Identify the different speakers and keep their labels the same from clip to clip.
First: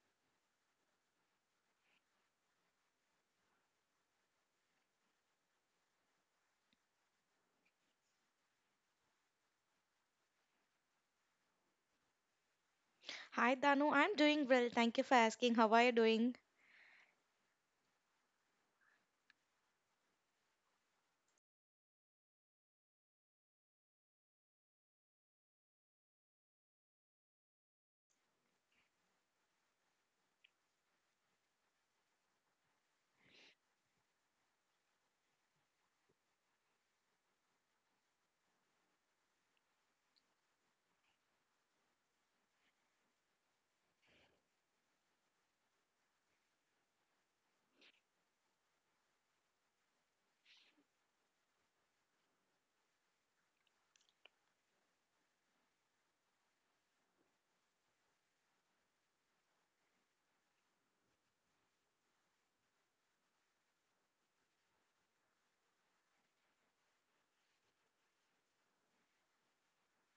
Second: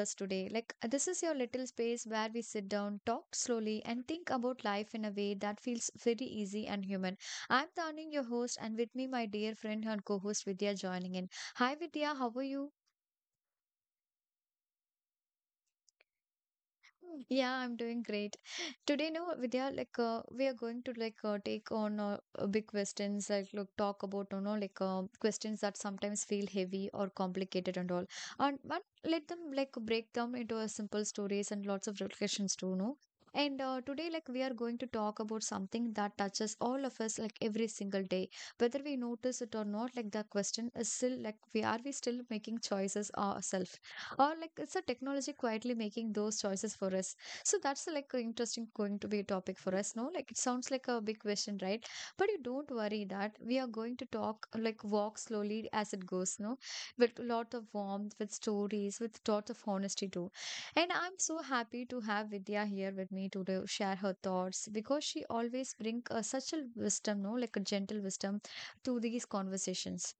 Speaker 1: us today. This is your little space where we sit down, talk slowly, and think about life in a way that feels very easy and human. I'm Tawning, your host, and with me, my dear friend and co host Vidya joining in. Hi, Vidya, how are you?
Speaker 2: Hi, Danu. I'm doing well. Thank you for asking. How are you doing?
Speaker 1: Yeah, I'm doing great. Today, no, Vidya, we are going to take on big questions, like look, talk about questions that sometimes feel heavy or complicated and all, and but let them like break down into a simple stories and lots of reflections too, no. And today, like we are going to talk about something that touches all of us, like every single day, whether we notice it or not. Like the question is still like we are we still making choices ourselves, or like it's a technology quietly making those choices for us. So that's like a interesting going to be a topic for us, no, like it sounds like a big question, right? But you don't worry that we are going to talk like walk slowly as it goes, no, with a lot of warmth, with stories, with lot of honesty too. And I'm so happy to have Vidya here with me to share her thoughts because she always brings such a wisdom, no, like a gentle wisdom to these conversations.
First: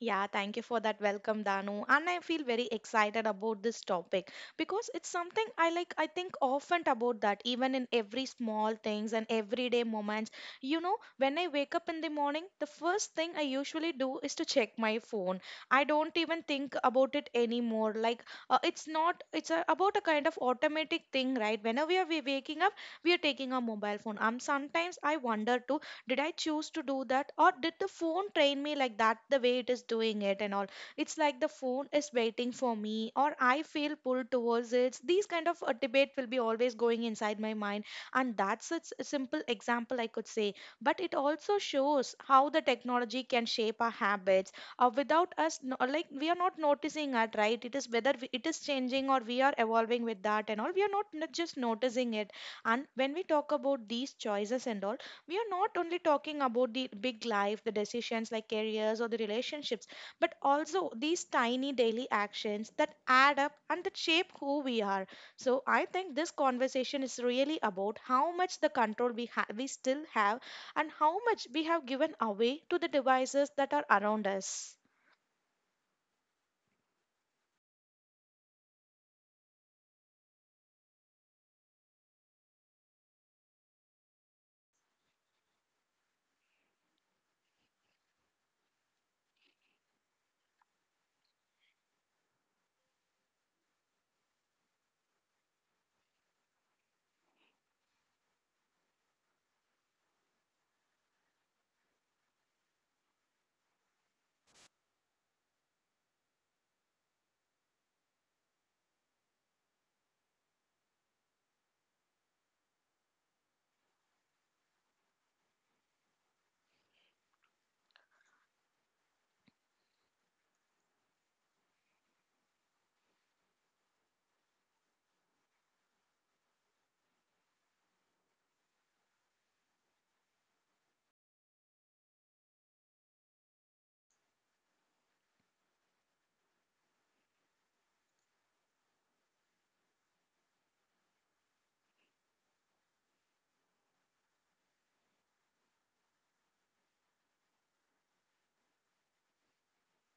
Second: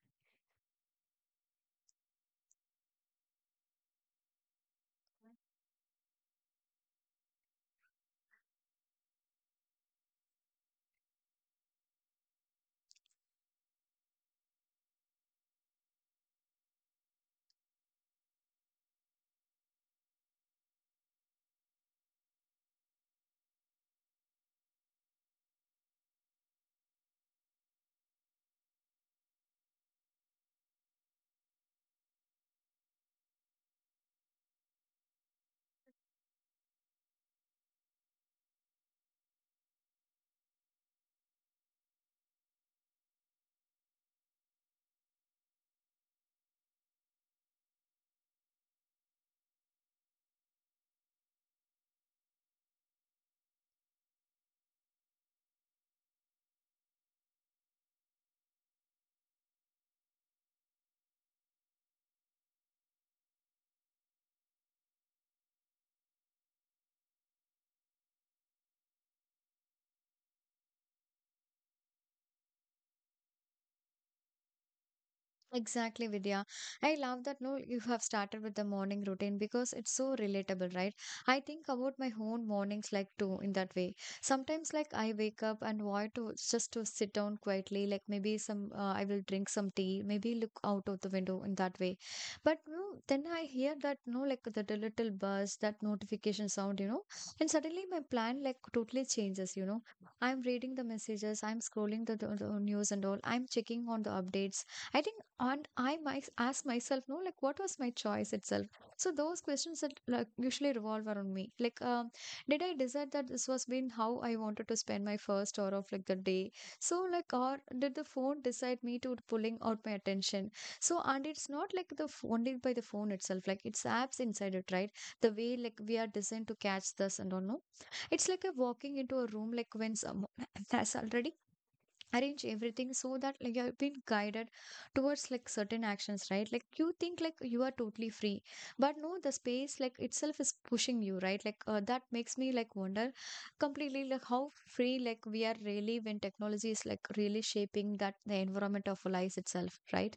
Speaker 2: Yeah, thank you for that welcome, Danu. And I feel very excited about this topic because it's something I I think often about that, even in every small things and everyday moments. You know, when I wake up in the morning, the first thing I usually do is to check my phone. I don't even think about it anymore. Like, it's not, It's about a kind of automatic thing, right? Whenever we are waking up, we are taking our mobile phone. Sometimes I wonder too, did I choose to do that or did the phone train me like that, the way it is doing it and all? It's like the phone is waiting for me or I feel pulled towards it. These kind of a debate will be always going inside my mind. And that's a a simple example I could say, but it also shows how the technology can shape our habits without us no- like we are not noticing it, right? It is whether it is changing or we are evolving with that and all, we are not just noticing it. And when we talk about these choices and all, we are not only talking about the big life, the decisions like careers or the relationships, but also these tiny daily actions that add up and that shape who we are. So I think this conversation is really about how much the control we we still have and how much we have given away to the devices that are around us.
Speaker 1: Exactly, Vidya. I love that, no, you have started with the morning routine because it's so relatable, right? I think about my own mornings like too in that way. Sometimes like I wake up and want to just to sit down quietly, like maybe some I will drink some tea, maybe look out of the window in that way. But no, then I hear that, no, like the little buzz, that notification sound, you know, and suddenly my plan like totally changes, you know. I'm reading the messages, I'm scrolling the news and all, I'm checking on the updates. I think and I might ask myself, no, like what was my choice itself. So those questions that like usually revolve around me like did I decide that this was been how I wanted to spend my first hour of like the day. So like, or did the phone decide me to pulling out my attention. So and it's not like only by the phone itself, like it's apps inside it, right? The way like we are designed to catch this and all, no, it's like a walking into a room like when someone has already arrange everything so that like you've been guided towards like certain actions, right? Like you think like you are totally free, but no, the space like itself is pushing you, right? That makes me like wonder completely like how free like we are really when technology is like really shaping that the environment of our lives itself, right?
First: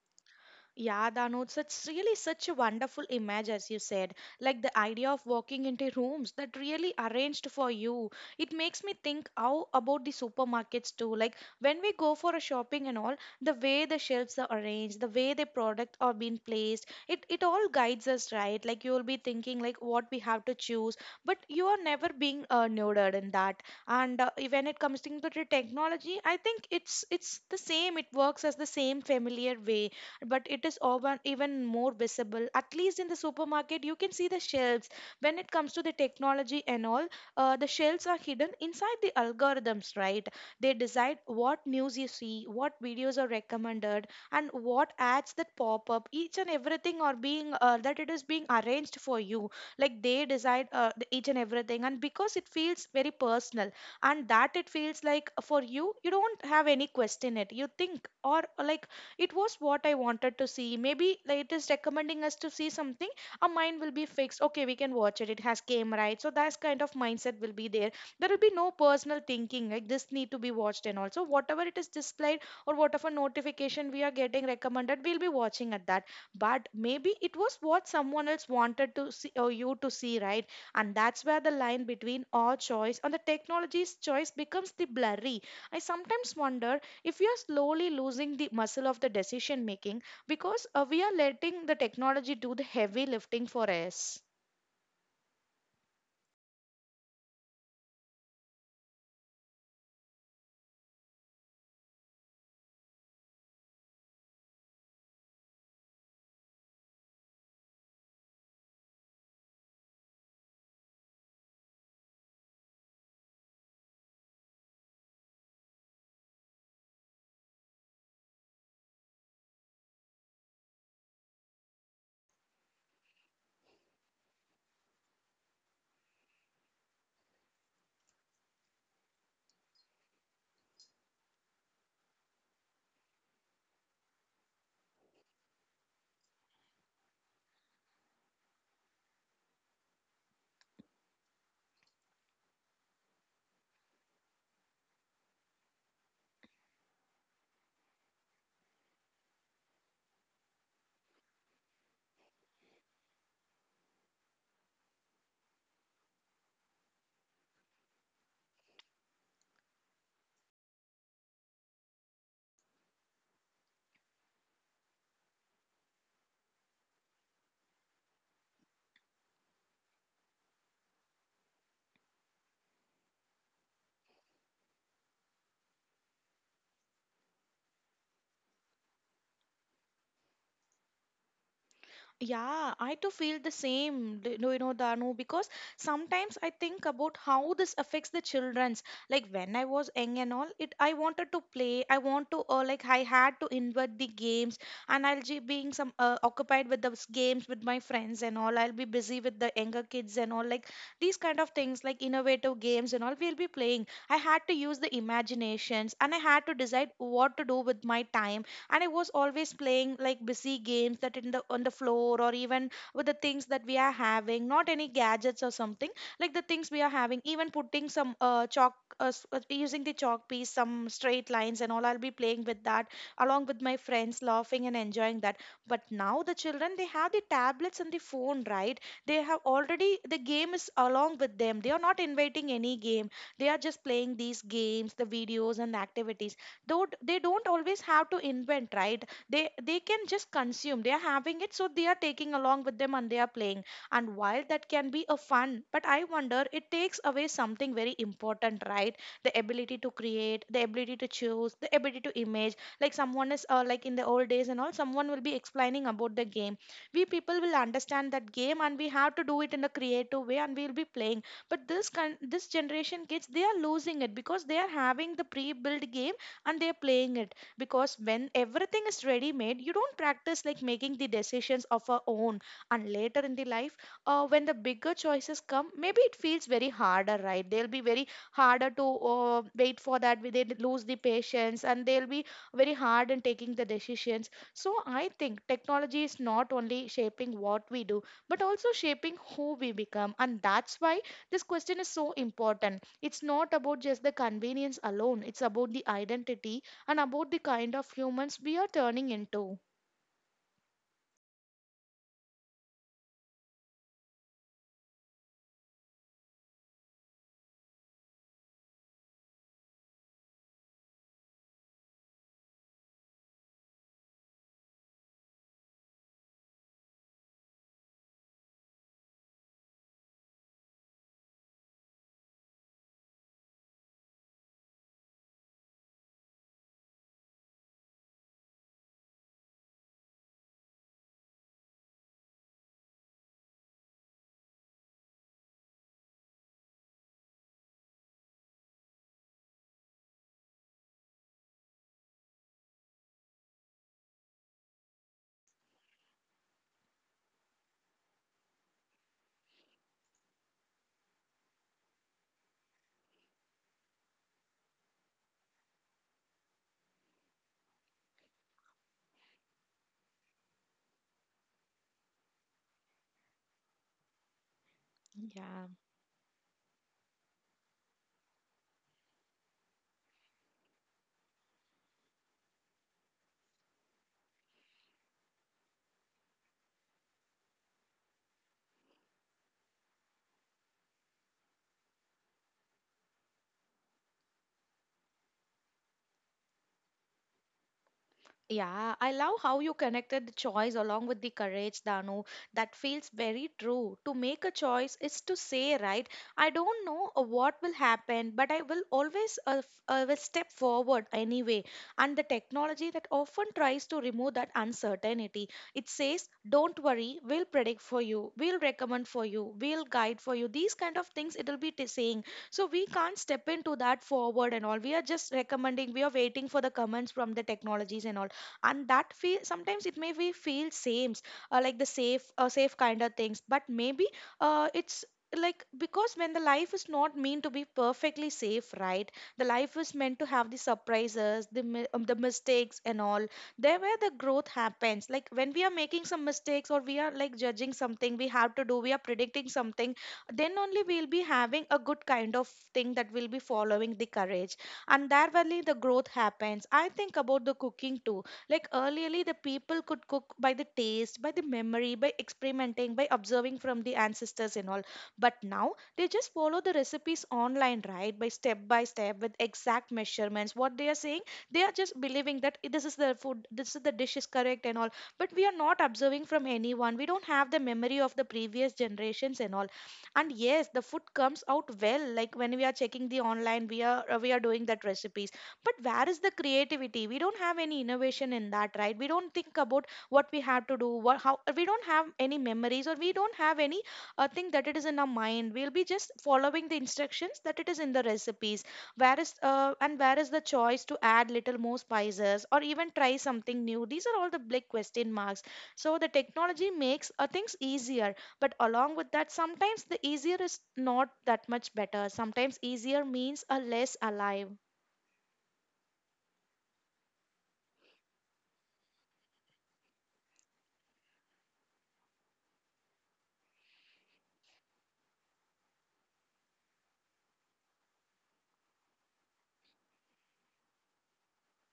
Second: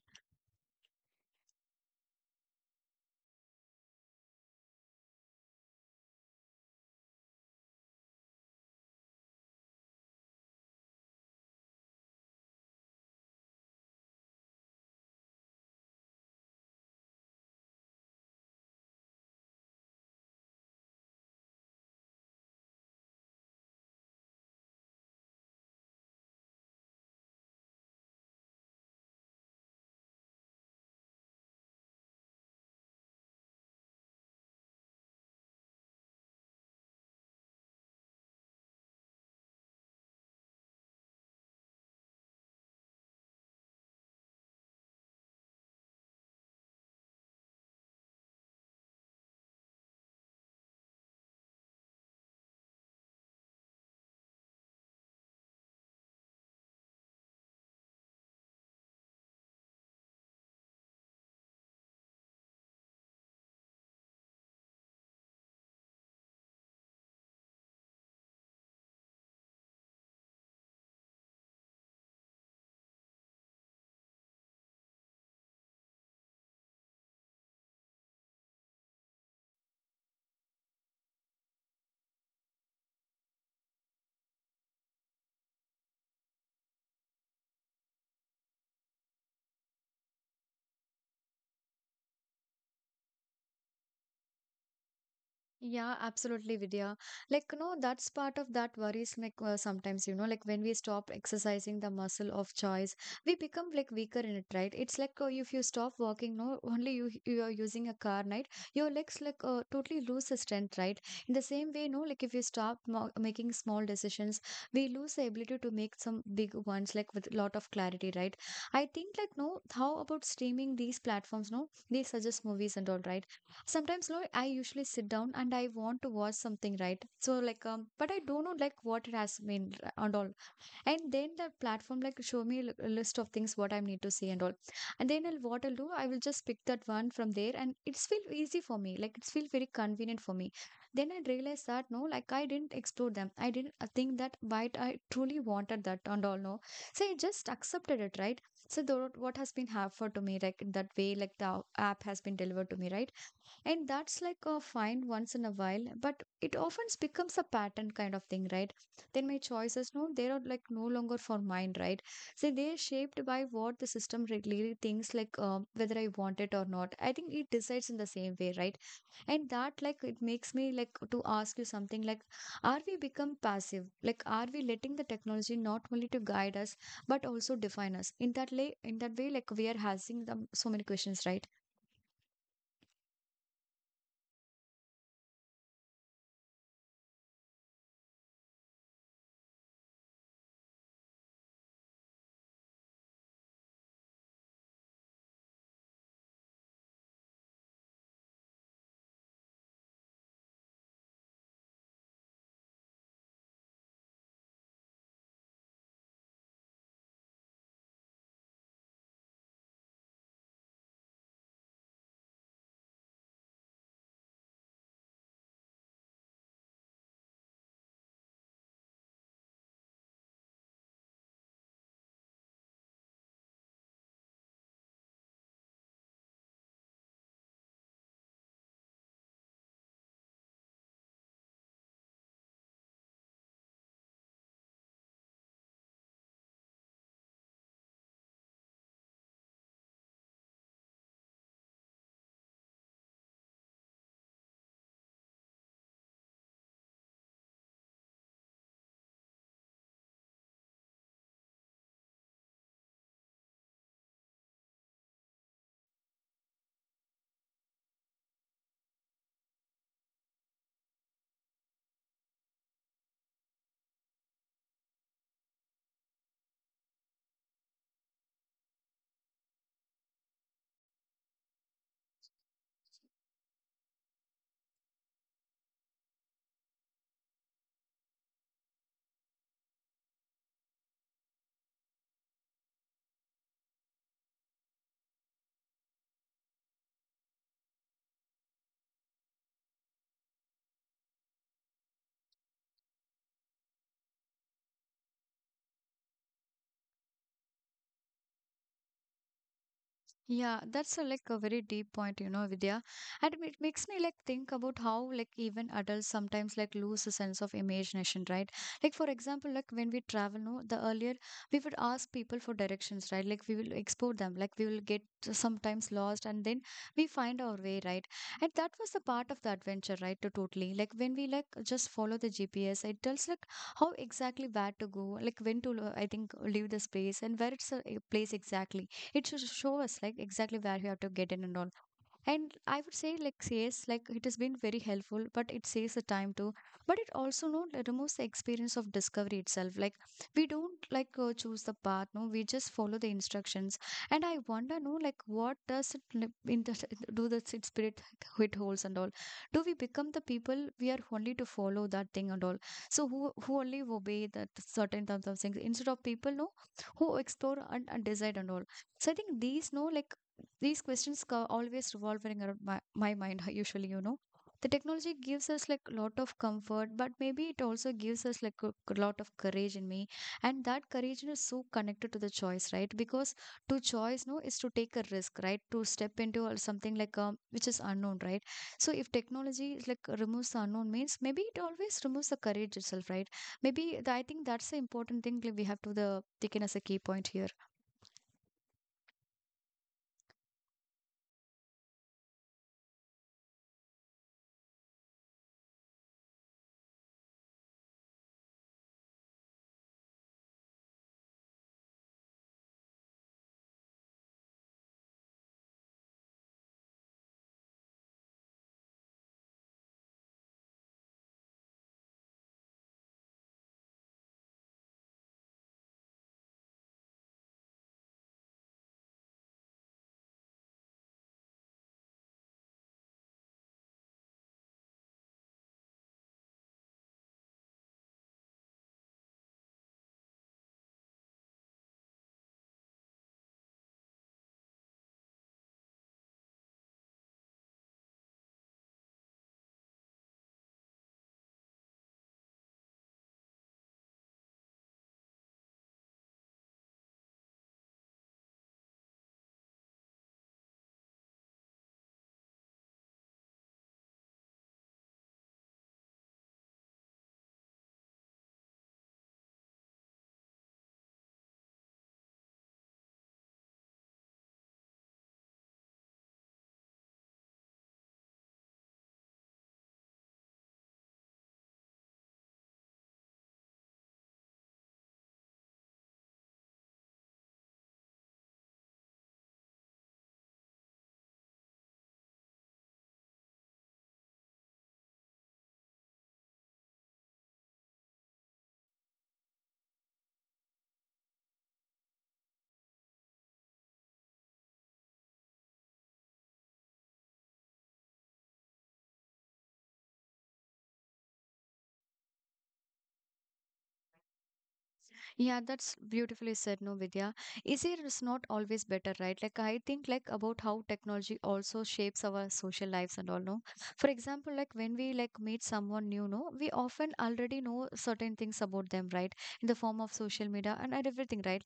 Speaker 2: Yeah, Danu, such really such a wonderful image, as you said. Like the idea of walking into rooms that really arranged for you. It makes me think how about the supermarkets too. Like when we go for a shopping and all, the way the shelves are arranged, the way the product are being placed, it all guides us, right? Like you will be thinking like what we have to choose, but you are never being nerded in that. And when it comes to the technology, I think it's the same. It works as the same familiar way, but it is over, even more visible. At least in the supermarket, you can see the shelves. When it comes to the technology and all, the shelves are hidden inside the algorithms, right? They decide what news you see, what videos are recommended, and what ads that pop up. Each and everything are being that it is being arranged for you. Like they decide each and everything, and because it feels very personal, and that it feels like for you, you don't have any question it. You think or like it was what I wanted to see. Maybe like, it is recommending us to see something, our mind will be fixed, okay, we can watch it, it has came, right? So that kind of mindset will be there. There will be no personal thinking like this need to be watched, and also whatever it is displayed or whatever notification we are getting recommended, we'll be watching at that. But maybe it was what someone else wanted to see or you to see, right? And that's where the line between our choice and the technology's choice becomes the blurry. I sometimes wonder if we are slowly losing the muscle of the decision making, because we are letting the technology do the heavy lifting for us.
Speaker 1: Yeah, absolutely, Vidya. Like, you know, that's part of that worries me sometimes, you know, like when we stop exercising the muscle of choice, we become like weaker in it, right? It's like if you stop walking, no, only you are using a car, right? Your legs like totally lose the strength, right? In the same way, no, like if you stop mo making small decisions, we lose the ability to make some big ones, like with a lot of clarity, right? I think like, no, how about streaming these platforms, no? They suggest movies and all, right? Sometimes no, I usually sit down and I want to watch something, right? So like but I don't know like what it has been and all. And then the platform like show me a list of things what I need to see and all. And then what I'll do, I will just pick that one from there and it's feel easy for me, like it's feel very convenient for me. Then I realized that, no, like I didn't explore them, I didn't think that but I truly wanted that and all, no. So I just accepted it, right? So what has been offered to me like in that way, like the app has been delivered to me, right? And that's like a find once in a while, but it often becomes a pattern kind of thing, right? Then my choices, no, they are like no longer for mine, right? So they're shaped by what the system really thinks, like whether I want it or not. I think it decides in the same way, right? And that, like, it makes me like to ask you something like, are we become passive? Like, are we letting the technology not only to guide us, but also define us? In that way, like we are having the, so many questions, right?
Speaker 2: Yeah, I too feel the same, you know, Danu, because sometimes I think about how this affects the children's. Like when I was young and all, it I wanted to play. I want to, like I had to invert the games, and I'll be being some occupied with those games with my friends and all. I'll be busy with the younger kids and all, like these kind of things, like innovative games and all. We'll be playing. I had to use the imaginations, and I had to decide what to do with my time, and I was always playing like busy games that in the on the floor or even with the things that we are having, not any gadgets or something, like the things we are having. Even putting some chalk, using the chalk piece, some straight lines and all. I'll be playing with that along with my friends, laughing and enjoying that. But now the children, they have the tablets and the phone, right? They have already the game is along with them. They are not inviting any game. They are just playing these games, the videos and activities. Though they don't always have to invent, right? They can just consume, they are having it, so they are taking along with them and they are playing. And while that can be a fun, but I wonder it takes away something very important, right? The ability to create, the ability to choose, the ability to image, like someone is like in the old days and all, someone will be explaining about the game, we people will understand that game and we have to do it in a creative way, and we will be playing. But this generation kids, they are losing it, because they are having the pre-built game, and they're playing it. Because when everything is ready made, you don't practice like making the decisions of our own. And later in the life, when the bigger choices come, maybe it feels very harder, right? They'll be very harder to wait for that. They lose the patience, and they'll be very hard in taking the decisions. So I think technology is not only shaping what we do, but also shaping who we become. And that's why this question is so important. It's not about just the convenience alone, it's about the identity and about the kind of humans we are turning into.
Speaker 1: Yeah, that's a, like a very deep point, you know, Vidya. And it makes me like think about how like even adults sometimes like lose a sense of imagination, right? Like for example, like when we travel, no, the earlier we would ask people for directions, right? Like we will explore them, like we will get sometimes lost and then we find our way, right? And that was the part of the adventure, right? To totally like when we like just follow the GPS, it tells like how exactly where to go, like when to, I think, leave the space and where it's a place exactly it should show us like exactly where you have to get in and all. And I would say like yes, like it has been very helpful, but it saves the time too. But it also, no, it removes the experience of discovery itself. Like we don't like choose the path, no, we just follow the instructions. And I wonder, no, like what does it in the, do the spirit it holds and all. Do we become the people we are only to follow that thing and all? So who only obey that certain types of things instead of people, no, who explore and decide and all. So I think these, no, like these questions are always revolving around my mind usually, you know. The technology gives
Speaker 2: Yeah.
Speaker 1: us like a lot of comfort, but maybe it also gives us like a lot of courage in me. And that courage is so connected to the choice, right? Because to choice, no, is to take a risk, right? To step into or something like which is unknown, right? So if technology is like removes the unknown means, maybe it always removes the courage itself, right? I think that's the important thing, like we have to the taken as a key point here.
Speaker 2: Yeah, I love how you connected the choice along with the courage, Danu. That feels very true. To make a choice is to say, right, I don't know what will happen, but I will always will step forward anyway. And the technology that often tries to remove that uncertainty. It says, don't worry, we'll predict for you, we'll recommend for you, we'll guide for you. These kind of things it'll be saying. So we can't step into that forward and all. We are just recommending, we are waiting for the comments from the technologies and all, and that feel sometimes it may be feel same, like the safe, safe kind of things, but maybe it's like, because when the life is not meant to be perfectly safe, right? The life is meant to have the surprises, the the mistakes and all. There where the growth happens, like when we are making some mistakes or we are like judging something we have to do, we are predicting something, then only we'll be having a good kind of thing that will be following the courage, and there only the growth happens. I think about the cooking too. Like earlierly, the people could cook by the taste, by the memory, by experimenting, by observing from the ancestors and all. But now they just follow the recipes online, right? By step with exact measurements. What they are saying, they are just believing that, "Eh, this is the food, this is the dish is correct and all." But we are not observing from anyone. We don't have the memory of the previous generations and all. And yes, the food comes out well, like when we are checking the online, we are doing that recipes, but where is the creativity? We don't have any innovation in that, right? We don't think about what we have to do, what how, we don't have any memories, or we don't have any thing that it is in our mind. We'll be just following the instructions that it is in the recipes. Where is and where is the choice to add little more spices or even try something new? These are all the big question marks. So the technology makes things easier, but along with that, sometimes the easier is not that much better. Sometimes easier means a less alive.
Speaker 1: Yeah, that's beautifully said, no, Vidya. Easier is not always better, right? Like I think like about how technology also shapes our social lives and all, no. For example, like when we like meet someone new, no, we often already know certain things about them, right? In the form of social media and everything, right?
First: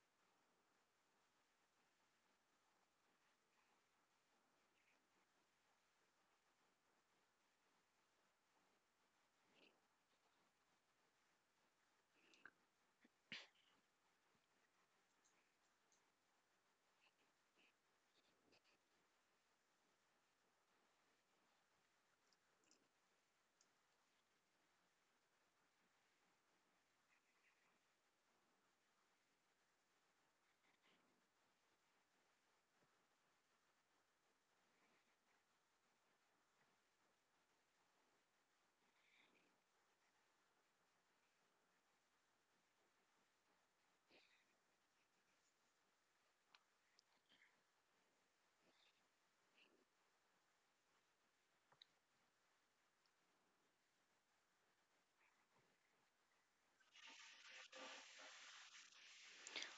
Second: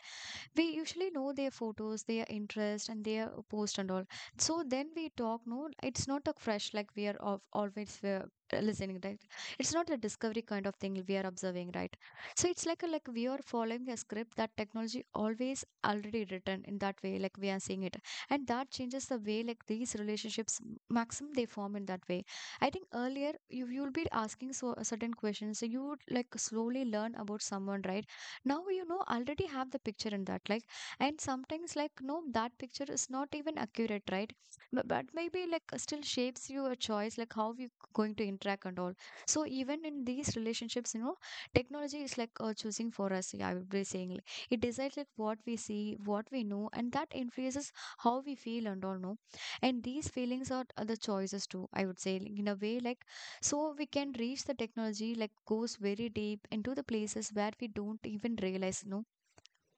Speaker 1: We usually know their photos, their interest and their post and all. So then we talk, no, it's not a fresh, like we are of always listening, right? It's not a discovery kind of thing, we are observing, right? So it's like like we are following a script that technology always already written in that way, like we are seeing it. And that changes the way like these relationships maximum they form in that way. I think earlier you'll be asking so certain questions, so you would like slowly learn about someone, right? Now you know already have the picture in that like. And sometimes like, no, that picture is not even accurate, right? But maybe like still shapes you a choice like how you going to interact and all. So even in these relationships you know, technology is like choosing for us. Yeah, I would be saying like, it decides like what we see, what we know, and that influences how we feel and all, no. And these feelings are the choices too, I would say like, in a way like. So we can reach the technology like goes very deep into the places where we don't even realize, no?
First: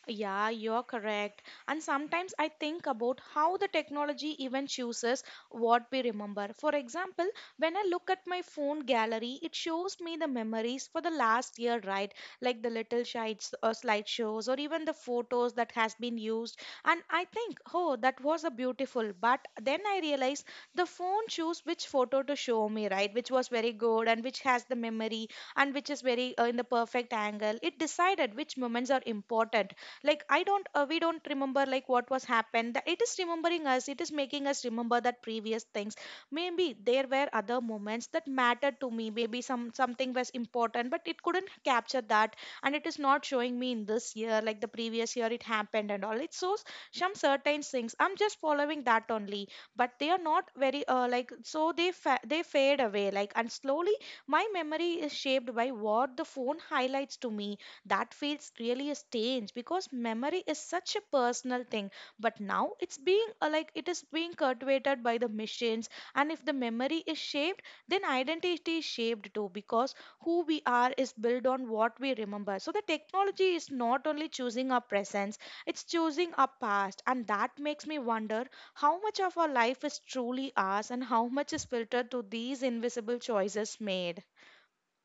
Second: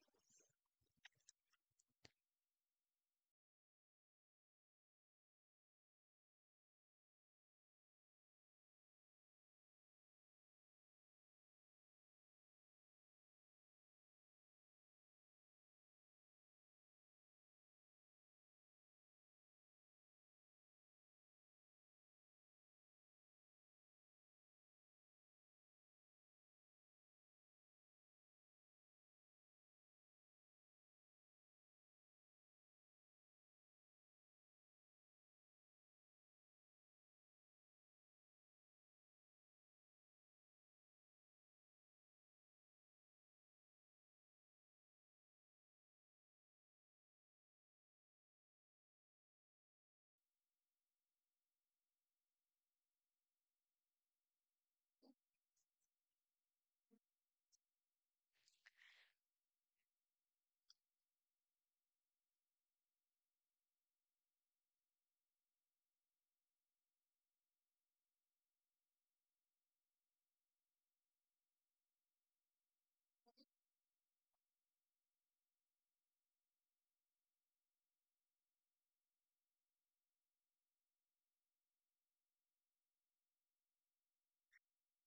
Speaker 2: Yeah, you're correct. And sometimes I think about how the technology even chooses what we remember. For example, when I look at my phone gallery, it shows me the memories for the last year, right? Like the little slides or slideshows or even the photos that has been used. And I think, oh, that was a beautiful. But then I realize the phone choose which photo to show me, right? Which was very good and which has the memory and which is very in the perfect angle. It decided which moments are important. Like I don't we don't remember like what was happened. That it is remembering us, it is making us remember that previous things. Maybe there were other moments that mattered to me, maybe something was important but it couldn't capture that, and it is not showing me in this year like the previous year it happened and all. It shows some certain things, I'm just following that only. But they are not very so they fade away like, and slowly my memory is shaped by what the phone highlights to me. That feels really strange because memory is such a personal thing. But now it is being cultivated by the machines. And if the memory is shaped, then identity is shaped too, because who we are is built on what we remember. So the technology is not only choosing our presence, it's choosing our past, and that makes me wonder how much of our life is truly ours and how much is filtered through these invisible choices made.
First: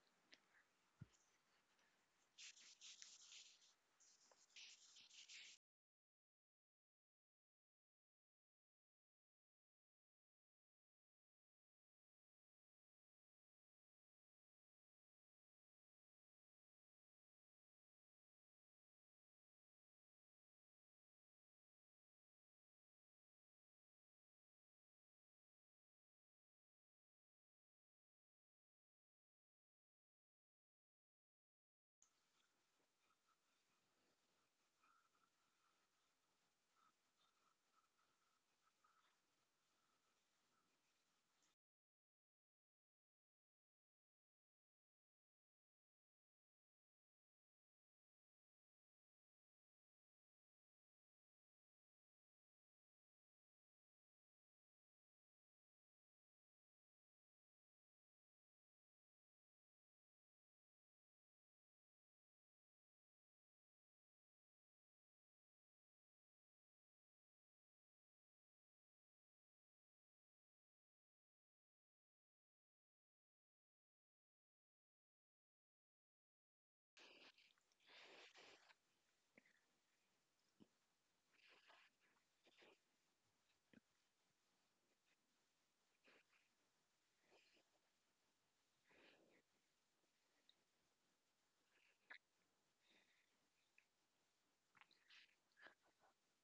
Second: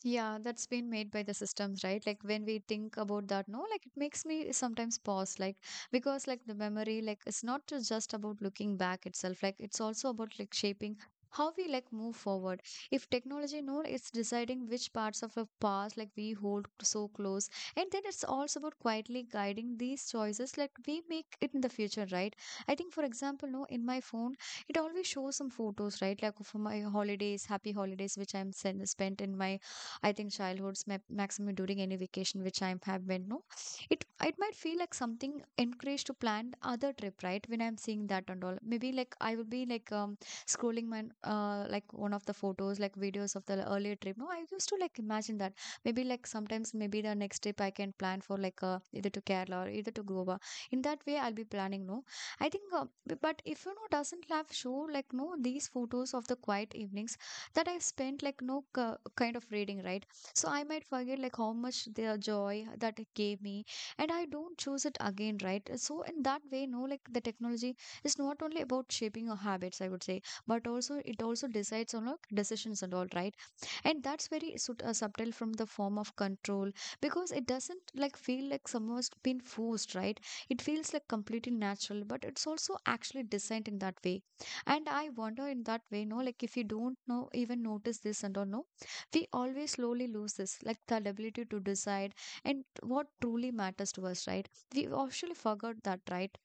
Speaker 1: Yeah, that's been made by the systems, right? Like when we think about that, no, like it makes me sometimes pause, like because like the memory, like it's not just about looking back itself, like it's also about like shaping how we like move forward. If technology, no, it's deciding which parts of the past like we hold so close, and then it's also about quietly guiding these choices like we make it in the future, right? I think, for example, no, in my phone, it always shows some photos, right? Like for my holidays, happy holidays, which I'm spent in my I think childhood's maximum during any vacation which I have been, no, it might feel like something encouraged to plan other trip, right? When I'm seeing that and all, maybe like I will be like scrolling my like one of the photos, like videos of the earlier trip. No, I used to like imagine that maybe like sometimes maybe the next trip I can plan for like either to Kerala or either to Goa. In that way, I'll be planning. No, I think, but if you know doesn't have show like no these photos of the quiet evenings that I've spent like no kind of reading, right? So I might forget like how much their joy that it gave me, and I don't choose it again, right? So in that way, no, like the technology is not only about shaping your habits, I would say, but also it also decides on like decisions and all, right? And that's very subtle from the form of control, because it doesn't like feel like someone's been forced, right? It feels like completely natural, but it's also actually designed in that way. And I wonder in that way, no, like if you don't know even notice this and or no, we always slowly lose this like the ability to decide and what truly matters to us, right? We actually forgot that, right?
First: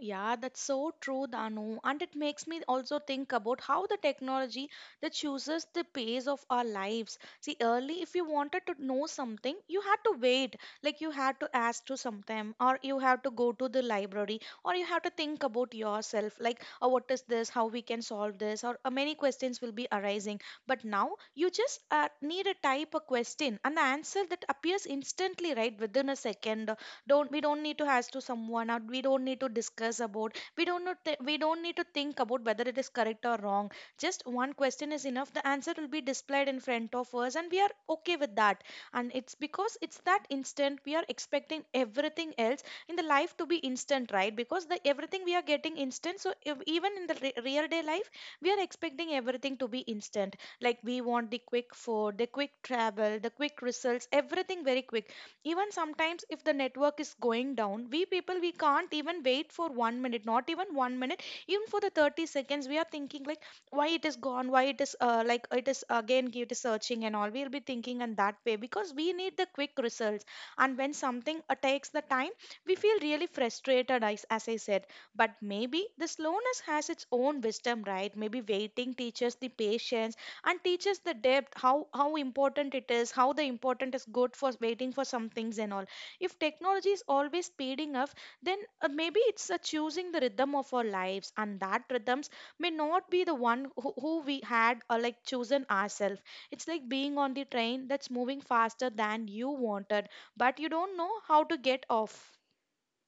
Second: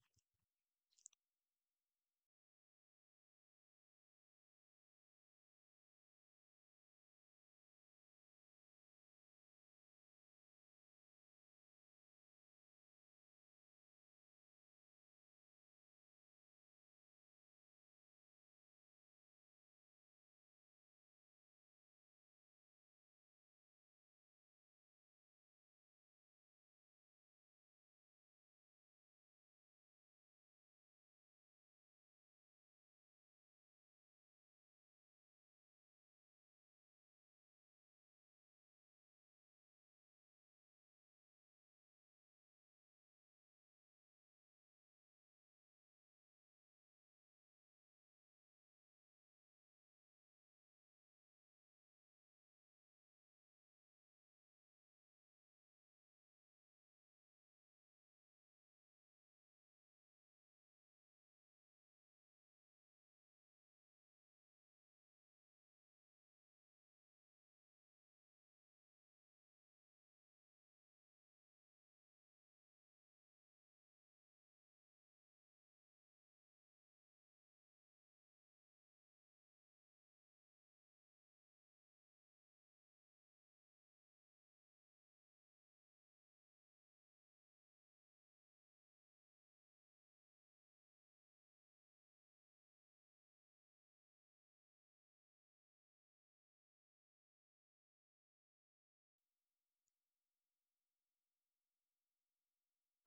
Speaker 2: Yeah, that's so true, Danu. And it makes me also think about how the technology that chooses the pace of our lives. See, early, if you wanted to know something, you had to wait. Like you had to ask to sometime, or you have to go to the library, or you have to think about yourself, like, oh, what is this? How we can solve this? Or many questions will be arising. But now you just need to type a question, and the answer that appears instantly, right, within a second. Don't We don't need to ask to someone, or we don't need to discuss about, we don't know we don't need to think about whether it is correct or wrong. Just one question is enough, the answer will be displayed in front of us, and we are okay with that. And it's because it's that instant, we are expecting everything else in the life to be instant, right? Because the everything we are getting instant. So if, even in the real day life we are expecting everything to be instant. Like we want the quick food, the quick travel, the quick results, everything very quick. Even sometimes if the network is going down, we people, we can't even wait for 1 minute, not even 1 minute. Even for the 30 seconds we are thinking like, why it is gone, why it is it is again, it is searching and all, we'll be thinking in that way because we need the quick results. And when something takes the time, we feel really frustrated, as I said. But maybe the slowness has its own wisdom, right? Maybe waiting teaches the patience and teaches the depth, how important it is, how the important is good for waiting for some things and all. If technology is always speeding up, then maybe it's choosing the rhythm of our lives, and that rhythms may not be the one who we had or like chosen ourselves. It's like being on the train that's moving faster than you wanted, but you don't know how to get off.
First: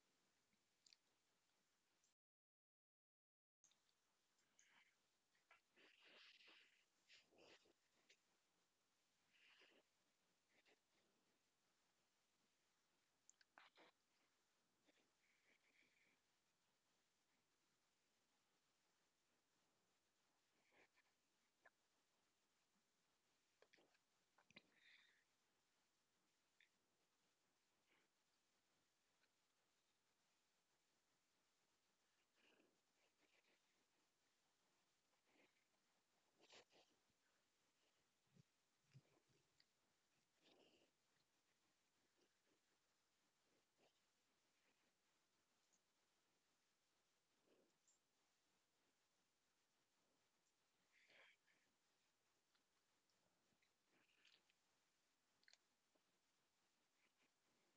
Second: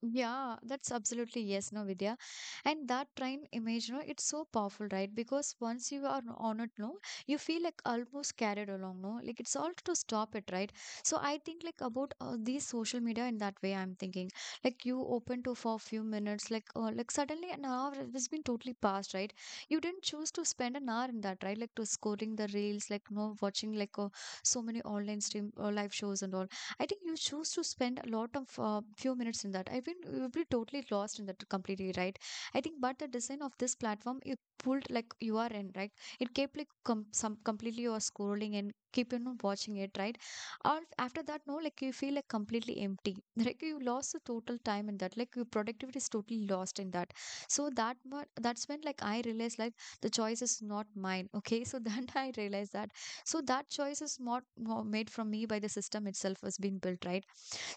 Speaker 1: Yeah, that's absolutely yes, no, Vidya. And that train image, no, it's so powerful, right? Because once you are on it, no, you feel like almost carried along, no? Like it's all to stop it, right? So I think like about these social media in that way, I'm thinking. Like you open to for a few minutes, like suddenly an hour has been totally passed, right? You didn't choose to spend an hour in that, right? Like to scoring the reels, like no watching like so many online stream live shows and all. I think you choose to spend a lot of few minutes in that. I think you'll be totally lost in that completely, right? I think, but the design of this platform, it pulled like you are in, right? It kept like some completely you are scrolling and keep watching it, right? Or after that, no, like you feel like completely empty. Like you lost the total time in that. Like your productivity is totally lost in that. So that that's when like I realized like the choice is not mine. Okay, so then I realized that so that choice is not made from me by the system itself has been built, right?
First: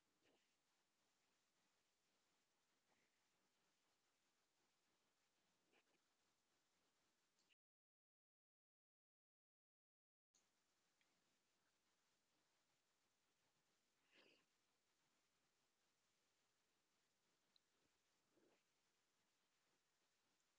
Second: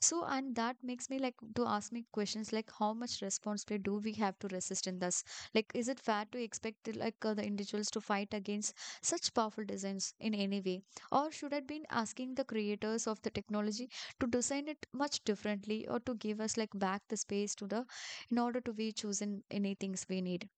Speaker 1: So and that makes me like to ask me questions like how much responsibility do we have to resist in this, like is it fair to expect like the individuals to fight against such powerful designs in any way, or should I be asking the creators of the technology to design it much differently or to give us like back the space to the in order to be chosen any things we need?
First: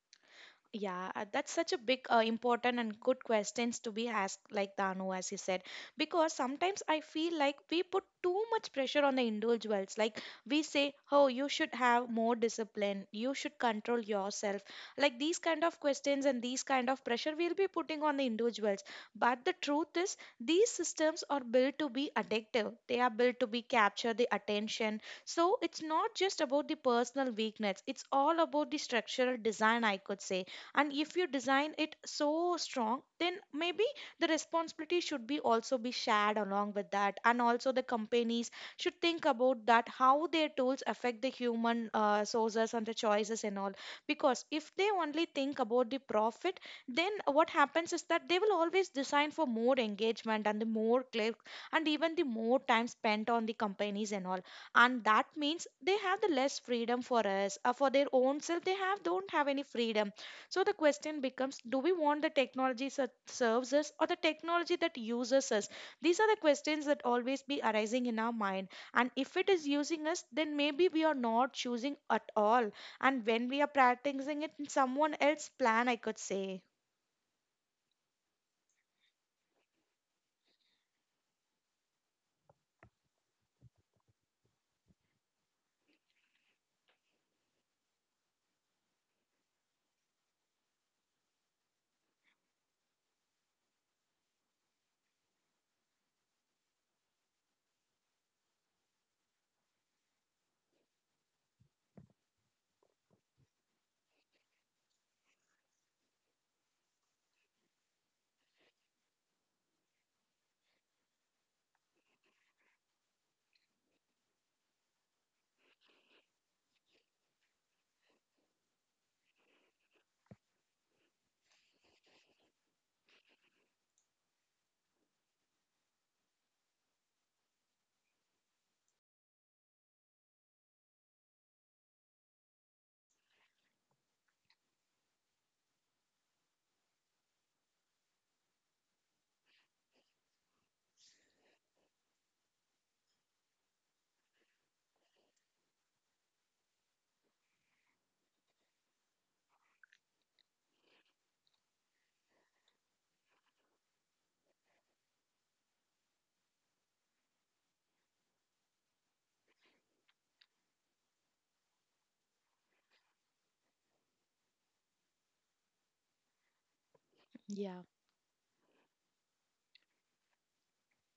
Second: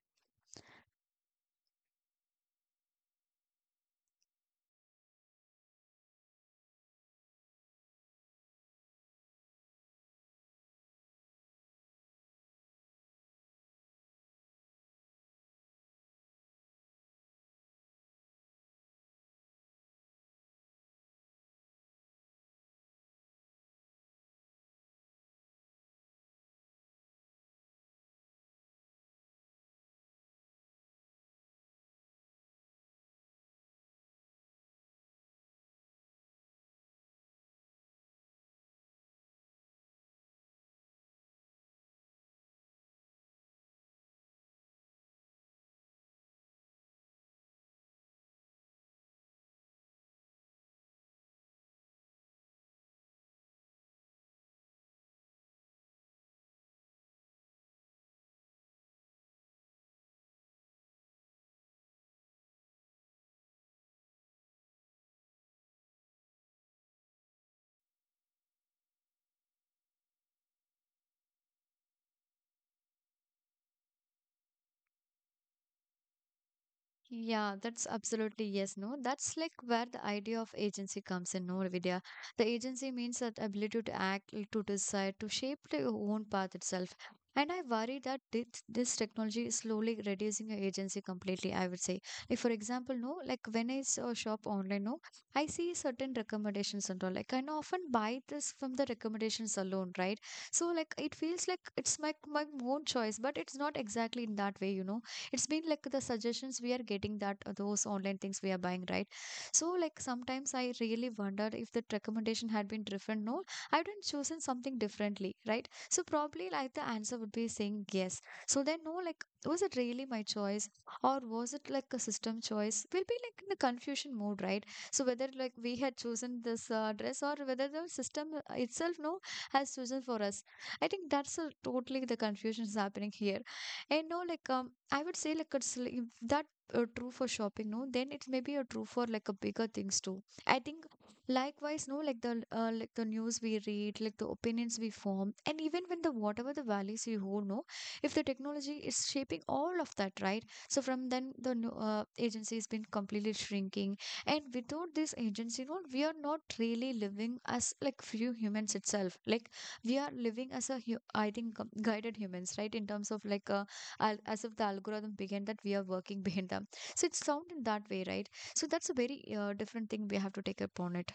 Speaker 2: Yeah, that's such a big, important, and good questions to be asked, like Danu, as he said. Because sometimes I feel like we put too much pressure on the individuals. Like we say, "Oh, you should have more discipline. You should control yourself." Like these kind of questions and these kind of pressure we'll be putting on the individuals. But the truth is, these systems are built to be addictive. They are built to be capture the attention. So it's not just about the personal weakness. It's all about the structural design, I could say. And if you design it so strong, then maybe the responsibility should be also be shared along with that, and also the companies should think about that, how their tools affect the human sources and the choices and all. Because if they only think about the profit, then what happens is that they will always design for more engagement and the more clicks and even the more time spent on the companies and all. And that means they have the less freedom for us, for their own self they have don't have any freedom. So the question becomes, do we want the technology that serves us or the technology that uses us? These are the questions that always be arising in our mind. And if it is using us, then maybe we are not choosing at all. And when we are practicing it in someone else's plan, I could say.
Speaker 1: Yeah, that's absolutely yes. No, that's like where the idea of agency comes in, no, Vidya. The agency means that ability to act, to decide, to shape your own path itself. And I worry that this technology is slowly reducing your agency completely, I would say. Like, for example, no, like when I shop online, no, I see certain recommendations and all. Like, I know often buy this from the recommendations alone, right? So, like, it feels like it's my own choice. But it's not exactly in that way. It's been like the suggestions we are getting that those online things we are buying, right? So like sometimes I really wondered if the recommendation had been different, no, I would have chosen something differently, right? So probably like the answer would be saying yes. So then, no, like was it really my choice, or was it like a system choice? We'll be like in the confusion mode, right? So whether like we had chosen this dress or whether the system itself no has chosen for us. I think that's a, totally the confusion is happening here. And no like I would say like it's like, if that true for shopping, no, then it's maybe a true for like a bigger things too. I think likewise, no, like the news we read, like the opinions we form, and even when the whatever the values we hold, no, if the technology is shaping all of that, right? So from then the agency has been completely shrinking, and without this agency, no, we are not really living as like few humans itself. Like we are living as a I think guided humans, right? In terms of like a as if the algorithm behind that we are working behind them, so it's sound in
Speaker 2: Yeah,
Speaker 1: that way, right? So that's a very different thing we have to take upon it.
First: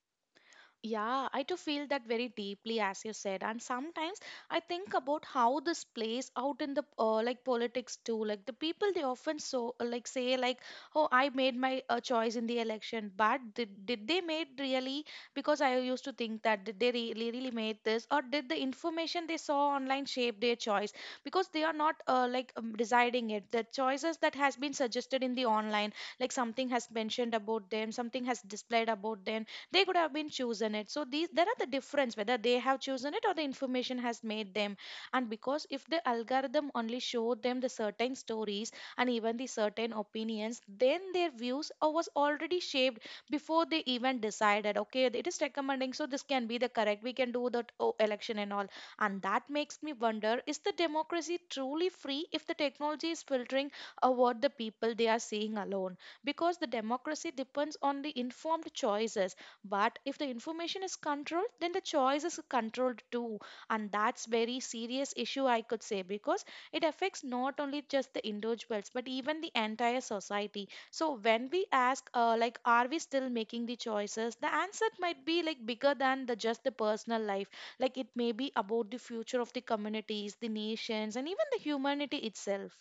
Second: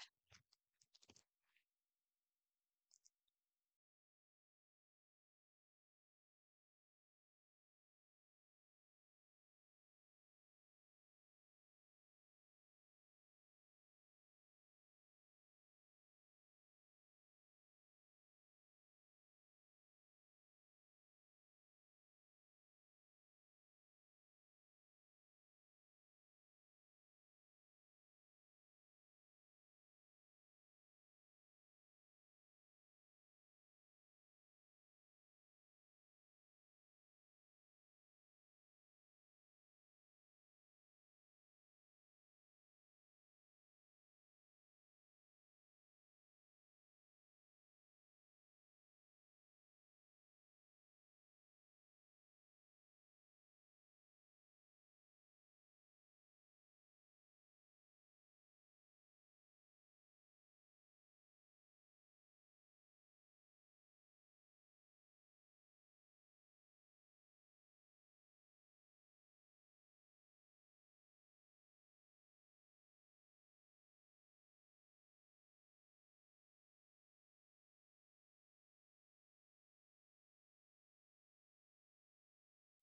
Speaker 2: yeah, I too feel that very deeply, as you said. And sometimes I think about how this plays out in the politics too. Like the people, they often so like say like, "Oh, I made my choice in the election," but did they made really? Because I used to think that did they really really made this, or did the information they saw online shape their choice? Because they are not deciding it. The choices that has been suggested in the online, like something has mentioned about them, something has displayed about them, they could have been chosen it. So these there are the difference whether they have chosen it or the information has made them. And because if the algorithm only showed them the certain stories and even the certain opinions, then their views are- was already shaped before they even decided, okay, it is recommending, so this can be the correct, we can do that, oh, election and all. And that makes me wonder, is the democracy truly free if the technology is filtering what the people they are seeing alone? Because the democracy depends on the informed choices, but if the information is controlled, then the choice is controlled too. And that's very serious issue, I could say, because it affects not only just the individuals, but even the entire society. So when we ask, like, are we still making the choices? The answer might be like bigger than the just the personal life. Like it may be about the future of the communities, the nations, and even the humanity itself.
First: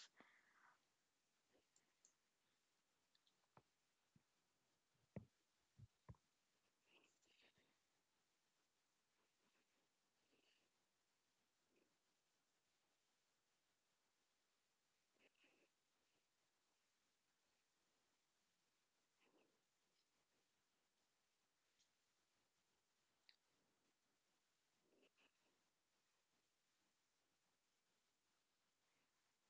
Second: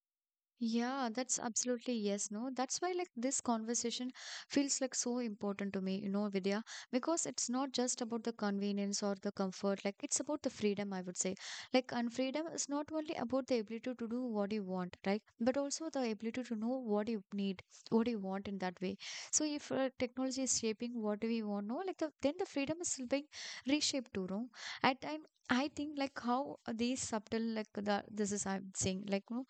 Speaker 1: Yeah, that's absolutely yes, no. That's why like this conversation feels like so important to me, Vidya, because it's not just about the convenience or the comfort, like it's about the freedom, I would say. Like and freedom is not only about the ability to do what you want, right? But also the ability to know what you need, what you want in that way. So if technology is shaping what we want, no, like then the freedom is still being reshaped too, no? At and I think like how these subtle like the this is I'm saying like no,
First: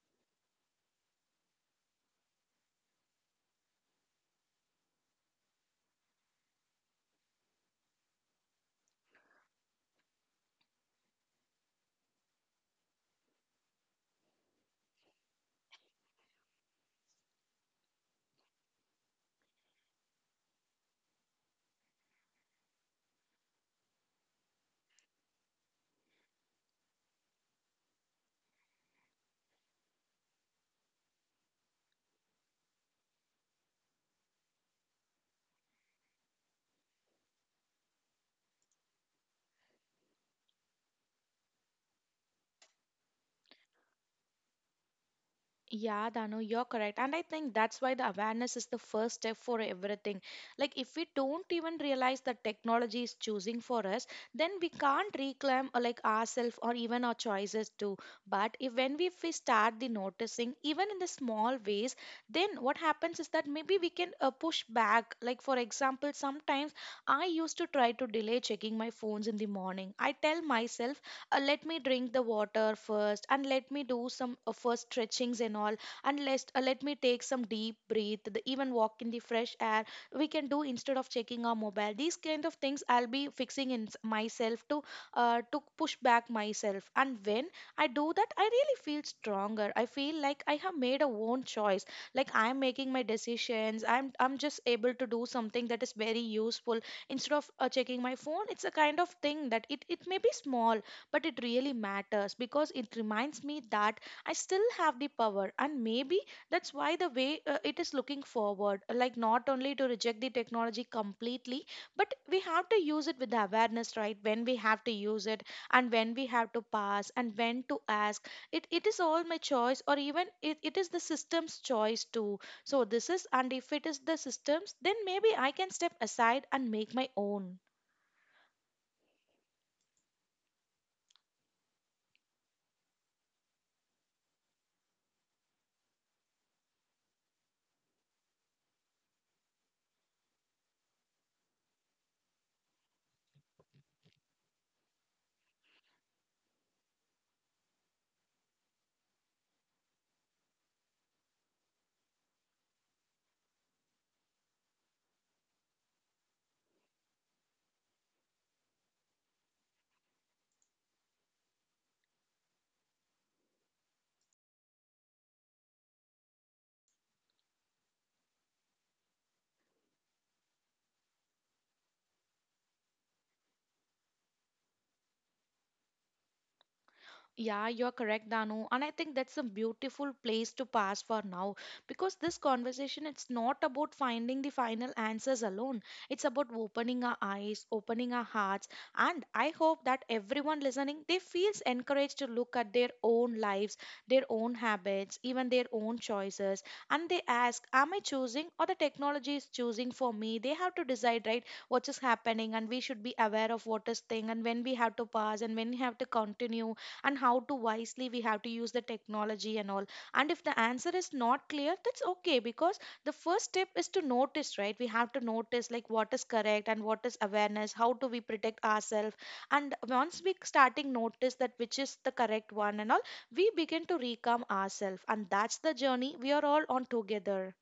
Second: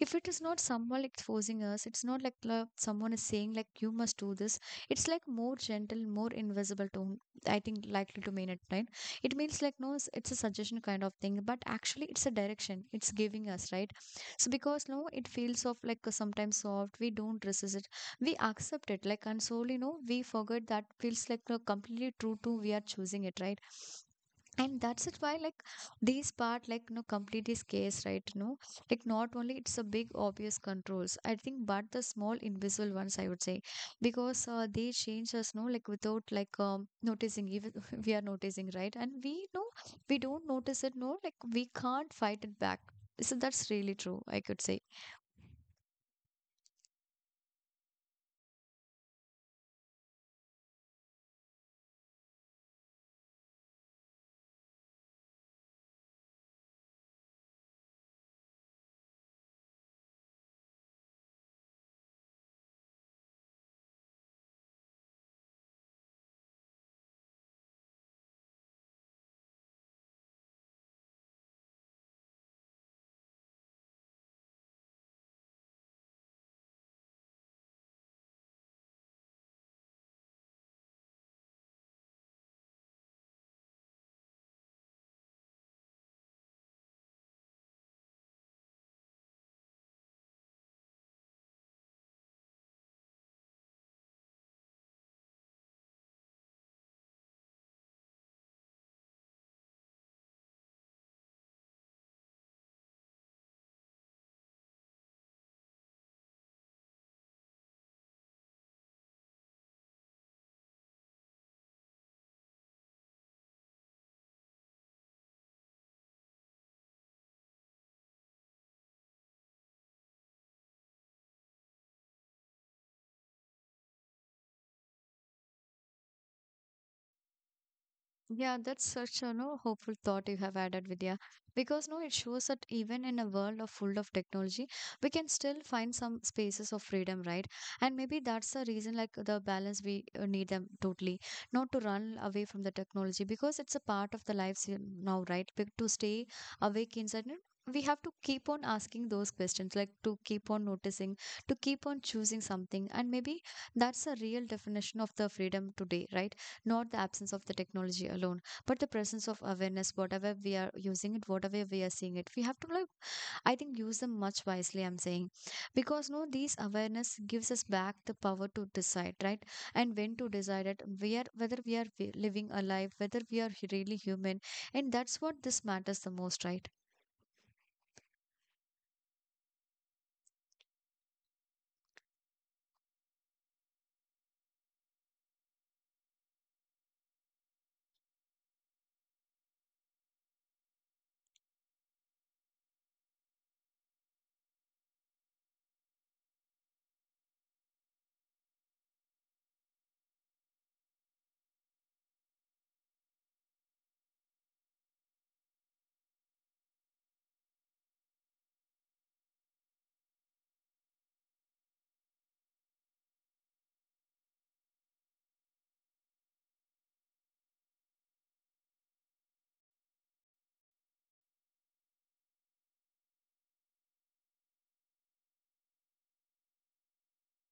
Speaker 1: if it is not someone like forcing us, it's not like someone is saying like you must do this. It's like more gentle, more invisible tone. I think likely to mean it, right? It means like no it's a suggestion kind of thing, but actually it's a direction it's giving us, right? So because no it feels of like sometimes soft we don't resist it. We accept it like and slowly no we forget that feels like no, completely true to we are choosing it, right? And that's it why like these part like no completely scarce, right? No, like not only it's a big obvious controls, I think, but the small invisible ones, I would say, because they change us no like without like noticing even we are noticing, right? And we know we don't notice it, no, like we can't fight it back. So that's really true, I could say.
Speaker 2: Yeah, Dano, you're correct. And I think that's why the awareness is the first step for everything. Like, if we don't even realize that technology is choosing for us, then we can't reclaim ourselves or even our choices too. But if when we, if we start the noticing, even in the small ways, then what happens is that maybe we can push back. Like, for example, sometimes I used to try to delay checking my phones in the morning. I tell myself, let me drink the water first, and let me do some first stretchings and all, and let me take some deep breath the, even walk in the fresh air we can do instead of checking our mobile. These kind of things I'll be fixing in myself to push back myself. And when I do that, I really feel stronger, I feel like I have made a own choice. Like I'm making my decisions, i'm just able to do something that is very useful instead of checking my phone. It's a kind of thing that it may be small, but it really matters, because it reminds me that I still have the power. And maybe that's why the way it is looking forward, like not only to reject the technology completely, but we have to use it with the awareness, right? When we have to use it and when we have to pass and when to ask. It is all my choice, or even it is the system's choice too. So, this is, and if it is the system's, then maybe I can step aside and make my own.
Speaker 1: Yeah, that's such a no hopeful thought you have added, Vidya. Because no, it shows that even in a world of full of technology, we can still find some spaces of freedom, right? And maybe that's the reason, like the balance we need them totally, not to run away from the technology because it's a part of the lives here now, right? But to stay awake inside. And we have to keep on asking those questions, like to keep on noticing, to keep on choosing something. And maybe that's a real definition of the freedom today, right? Not the absence of the technology alone, but the presence of awareness. Whatever we are using it, whatever we are seeing it, we have to like I think use them much wisely, I'm saying, because no these awareness gives us back the power to decide, right? And when to decide it, where whether we are living a life, whether we are really human, and that's what this matters the most, right?
Speaker 2: Yeah, you're correct, Danu. And I think that's a beautiful place to pass for now, because this conversation, it's not about finding the final answers alone. It's about opening our eyes, opening our hearts. And I hope that everyone listening, they feels encouraged to look at their own lives, their own habits, even their own choices. And they ask, am I choosing or the technology is choosing for me? They have to decide, right, what is happening and we should be aware of what is thing, and when we have to pause and when we have to continue, and how to wisely we have to use the technology and all. And if the answer is not clear, that's okay, because the first step is to notice, right? We have to notice like what is correct and what is awareness, how do we protect ourselves. And once we starting notice that which is the correct one and all, we begin to recalm ourselves, and that's the journey we are all on together.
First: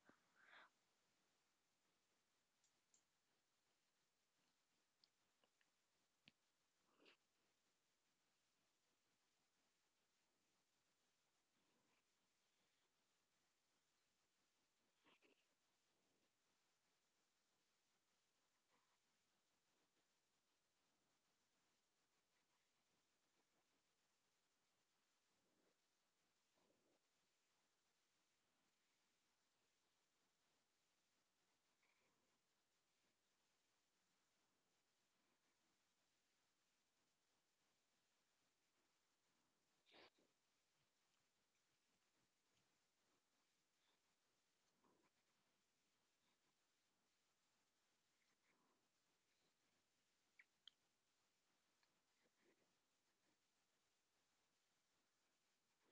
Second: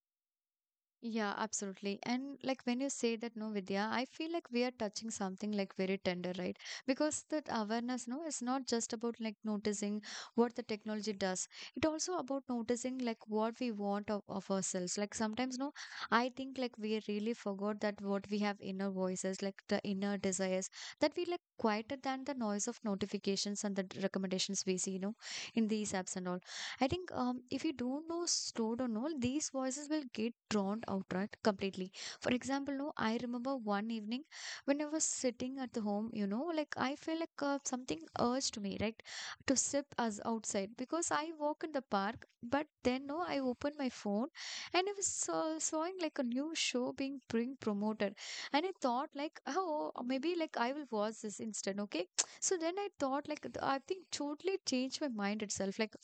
Speaker 1: Yeah, absolutely. And like when you say that, no, Vidya, I feel like we are touching something like very tender, right? Because that awareness, no, it's not just about like noticing what the technology does. It also about noticing like what we want of ourselves. Like sometimes, no, I think like we really forgot that what we have inner voices, like the inner desires that we like quieter than the noise of notifications and the recommendations we see, in these apps and all. I think if you don't know slow down, all these voices will get drowned out, right, completely. For example, no, I remember one evening when I was sitting at the home, like I feel like something urged me, right, to sip us outside because I walk in the park. But then, no, I opened my phone and I was sawing like a new show being promoted, and I thought like, oh, maybe like I will watch this instead, okay. So then I thought like I think totally changed my mind itself. Like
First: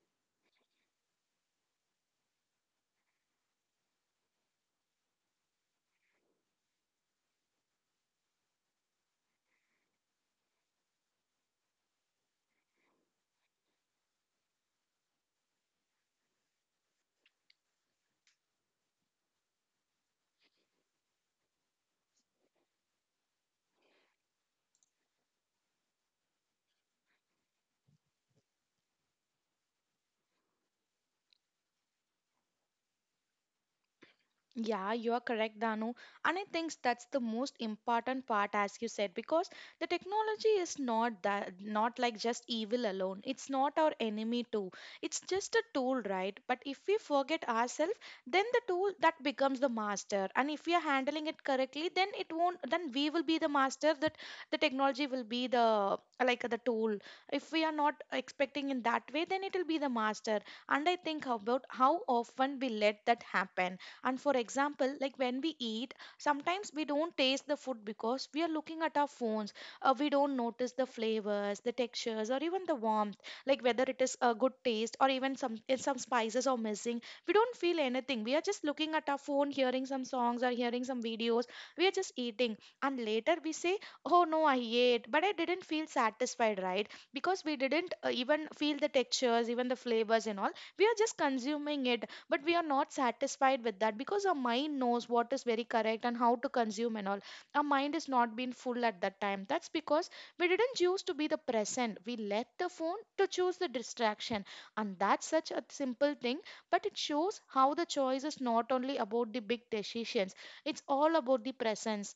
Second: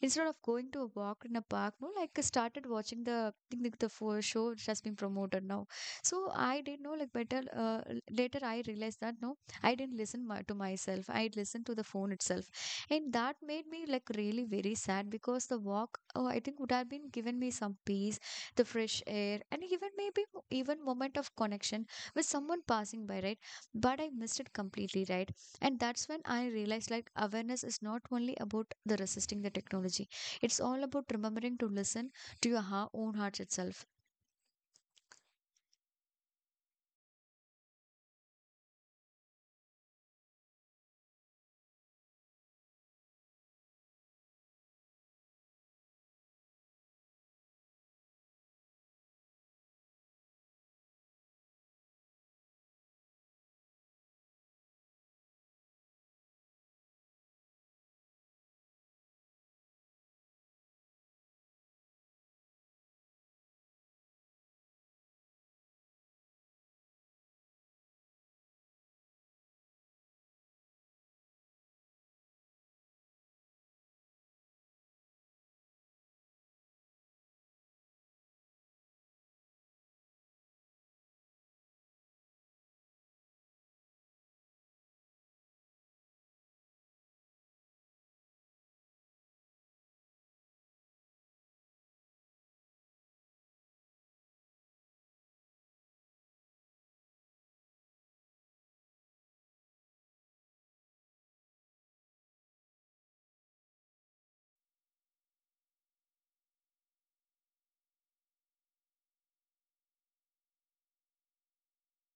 Speaker 1: instead of going to a walk in a park, no, like I started watching the, I think, like the for show which has been promoted now. So I didn't know like better. Later I realized that no, I didn't listen my, to myself. I listened to the phone itself, and that made me like really very sad because the walk, oh, I think would have been given me some peace, the fresh air, and even maybe even moment of connection with someone passing by, right, but I missed it completely, right. And that's when I realized like awareness is not only about the resisting the technology. It's all about remembering to listen to your own heart itself.
Speaker 2: Yeah, you are correct, Danu. And I think that's the most important part, as you said, because the technology is not that, not like just evil alone. It's not our enemy too. It's just a tool, right? But if we forget ourselves, then the tool that becomes the master. And if we are handling it correctly, then it won't. Then we will be the master. That the technology will be the like the tool. If we are not expecting in that way, then it will be the master. And I think about how often we let that happen. And for example, like when we eat sometimes we don't taste the food because we are looking at our phones. We don't notice the flavors, the textures, or even the warmth, like whether it is a good taste or even some, if some spices are missing. We don't feel anything. We are just looking at our phone, hearing some songs or hearing some videos. We are just eating. And later we say, oh no, I ate but I didn't feel satisfied, right? Because we didn't even feel the textures, even the flavors and all. We are just consuming it, but we are not satisfied with that, because our mind knows what is very correct and how to consume and all. Our mind is not been full at that time. That's because we didn't choose to be the present. We let the phone to choose the distraction. And that's such a simple thing, but it shows how the choice is not only about the big decisions. It's all about the presence.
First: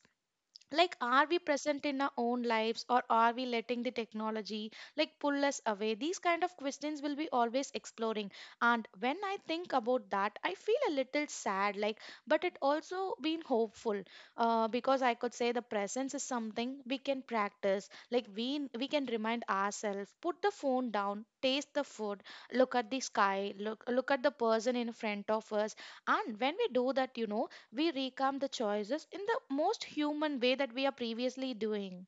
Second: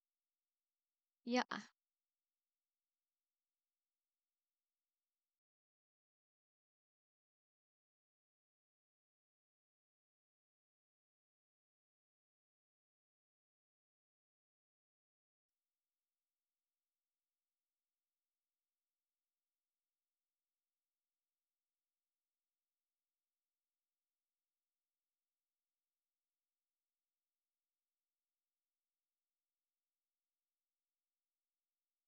Speaker 2: Like, are we
Speaker 1: Yeah.
Speaker 2: present in our own lives, or are we letting the technology like pull us away? These kind of questions will be always exploring. And when I think about that, I feel a little sad, like, but it also been hopeful. Because I could say the presence is something we can practice. Like we can remind ourselves, put the phone down, taste the food, look at the sky, look at the person in front of us. And when we do that, you know, we recount the choices in the most human way that we are previously doing.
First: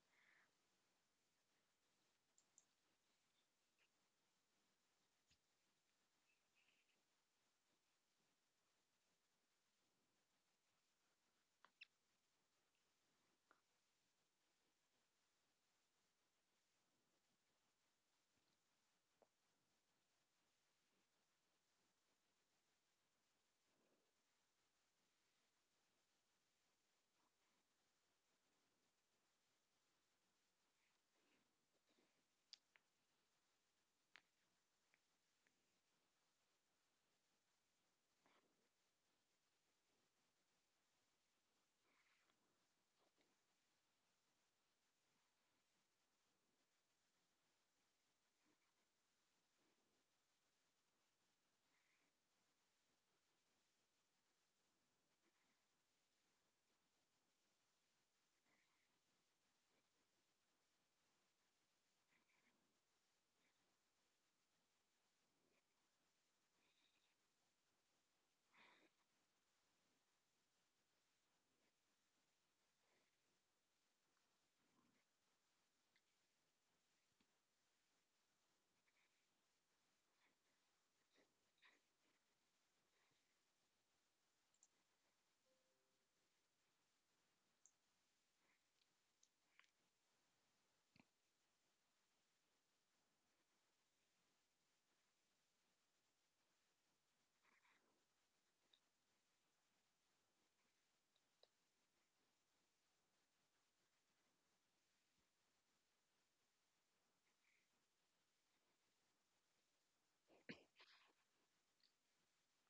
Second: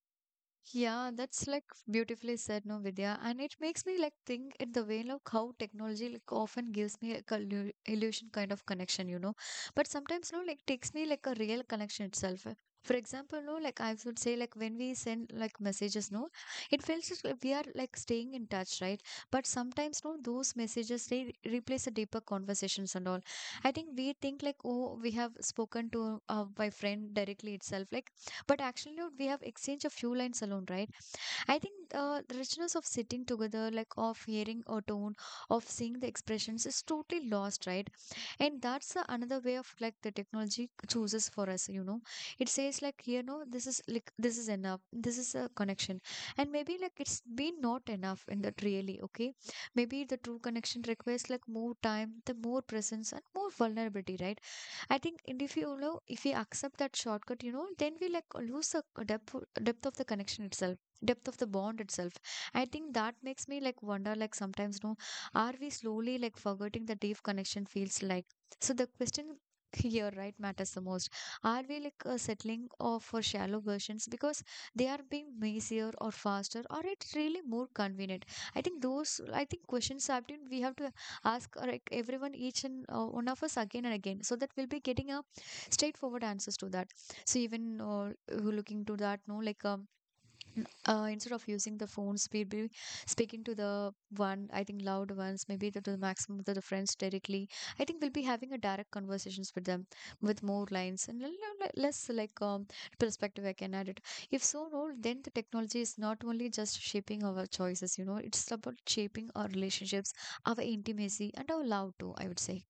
Speaker 1: Yeah, that's like beautifully said, no, Vidya. And it makes me like think in the way of how technology like often gives me like a illusion kind of connection, you know. But sometimes, no, like takes me like a real connection itself. For example, no, like I would say, like when we send like messages, no, it feels just like we are like staying in touch, right? But sometimes, no, those messages they replace the deeper conversations and all. I think we think like, oh, we have spoken to my friend directly itself, like but actually, not we have exchanged a few lines alone, right? I think the richness of sitting together, like of hearing a tone, of seeing the expressions, is totally lost, right? And that's the another way of like the technology chooses for us, you know. It says like here, no, this is like this is enough. This is a connection, and maybe like it's been not enough in that really. Okay, maybe the true connection requires like more time, the more presence, and more vulnerability, right? I think and if you know if we accept that shortcut, you know, then we like lose the depth, depth of the connection itself, depth of the bond itself. I think that makes me like wonder like sometimes, no, are we slowly like forgetting the deep connection feels like? So the question here, right, matters the most. Are we like settling for shallow versions because they are being messier or faster or it's really more convenient? I think those, I think questions have been we have to ask like everyone, each and one of us again and again so that we'll be getting a straightforward answers to that. So even looking to that, no, like instead of using the phones, we'd be speaking to the one, I think loud ones, maybe to the maximum, to the friends directly. I think we'll be having a direct conversations with them with more lines and less like perspective I can add it. If so, no, then the technology is not only just shaping our choices, you know, it's about shaping our relationships, our intimacy, and our love too, I would say.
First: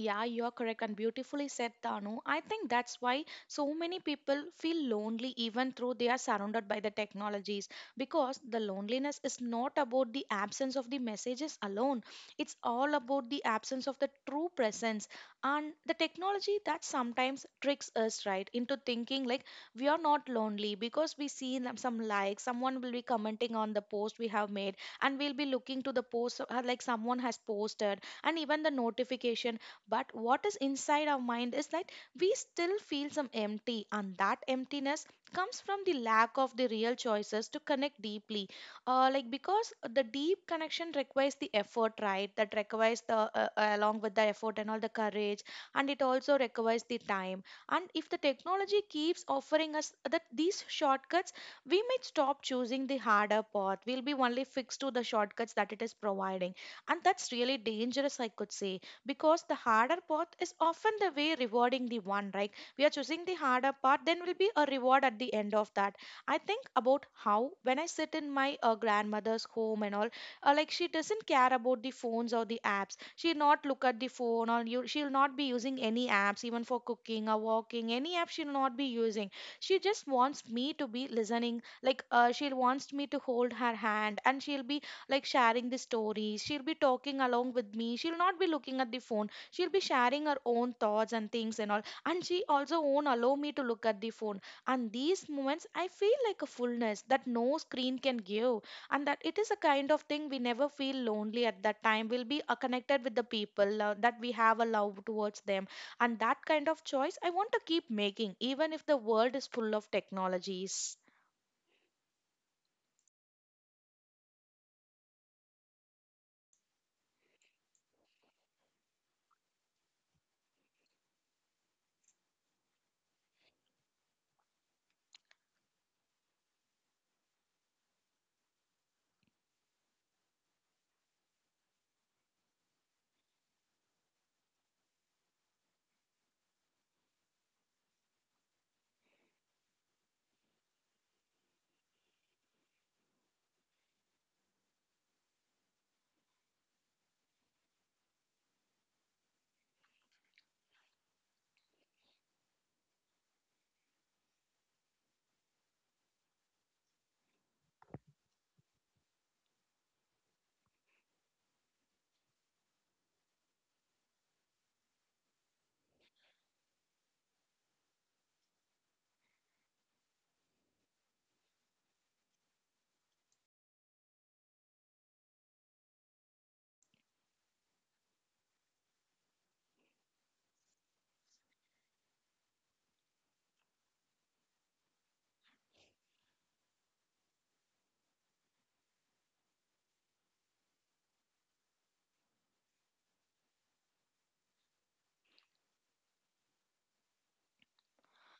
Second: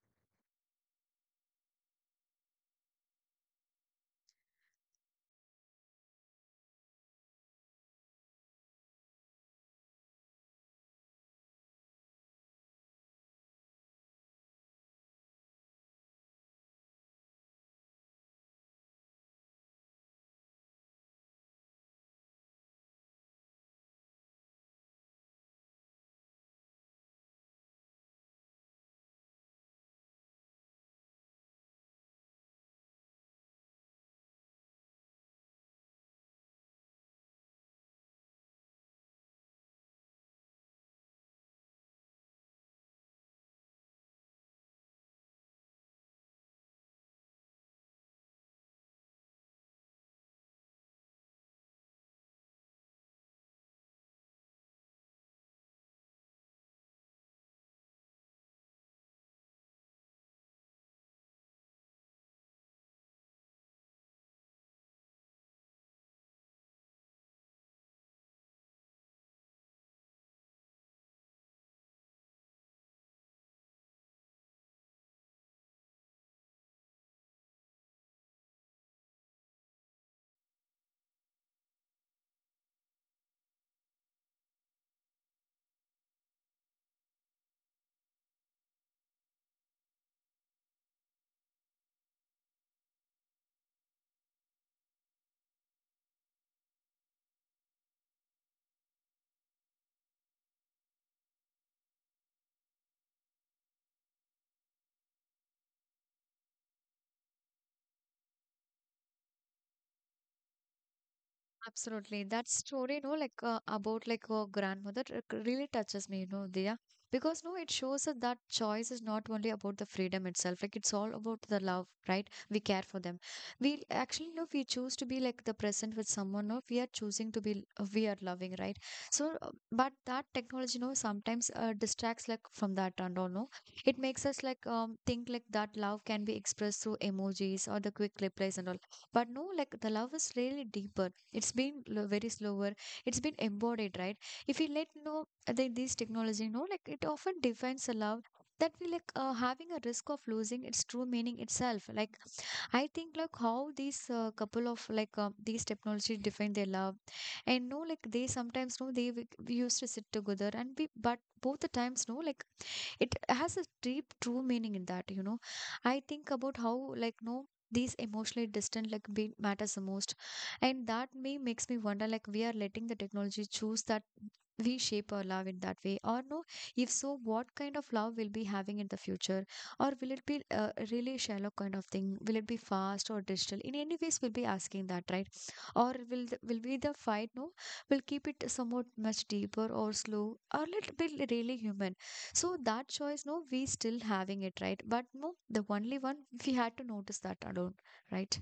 Speaker 2: Yeah, you're correct and beautifully said, Tanu. I think that's why so many people feel lonely even though they are surrounded by the technologies, because the loneliness is not about the absence of the messages alone. It's all about the absence of the true presence. And the technology that sometimes tricks us right into thinking like we are not lonely, because we see them- some likes, someone will be commenting on the post we have made, and we'll be looking to the post, like someone has posted, and even the notification. But what is inside our mind is that we still feel some empty, and that emptiness comes from the lack of the real choices to connect deeply. Like because the deep connection requires the effort, right? That requires the along with the effort and all the courage, and it also requires the time. And if the technology keeps offering us that these shortcuts, we might stop choosing the harder path. We'll be only fixed to the shortcuts that it is providing, and that's really dangerous, I could say, because the harder path is often the way rewarding the one, right? We are choosing the harder path, then will be a reward at the end of that. I think about how when I sit in my grandmother's home and all. Like, she doesn't care about the phones or the apps. She'll not look at the phone or you, she'll not be using any apps. Even for cooking or walking any app, she'll not be using. She just wants me to be listening, like she wants me to hold her hand, and she'll be like sharing the stories. She'll be talking along with me. She'll not be looking at the phone. She'll be sharing her own thoughts and things and all. And she also won't allow me to look at the phone. And these moments, I feel like a fullness that no screen can give. And that it is a kind of thing, we never feel lonely at that time. We'll be connected with the people that we have a love towards them. And that kind of choice I want to keep making, even if the world is full of technologies.
Speaker 1: Absolutely. That story, you know, like about like her grandmother, it really touches me, you know, Diya. Because no, it shows us that choice is not only about the freedom itself. Like it's all about the love, right? We care for them. We actually know we choose to be like the present with someone, or we are choosing to be we are loving, right? So, but that technology, you know, sometimes distracts like from that and all. No, it makes us like think like that love can be expressed through emojis or the quick replies and all. But no, like the love is really deeper, it's been very slower, it's been embodied, right? If we let know the, this technology know, like it often defines a love that we like having a risk of losing its true meaning itself. Like I think like how these couple of like these technology define their love, and no like they sometimes know they we used to sit together and we, but both the times, no, like it has a deep true meaning in that, you know. I think about how like no these emotionally distant like be matters the most, and that may makes me wonder like we are letting the technology choose that, we shape our love in that way or no. If so, what kind of love we'll be having in the future, or will it be a really shallow kind of thing, will it be fast or digital in any ways, we'll be asking that, right? Or will the, will be the fight no, will keep it somewhat much deeper or slow, or let it be really human. So that choice, no, we still having it, right? But no, the only one we had to notice that alone, right?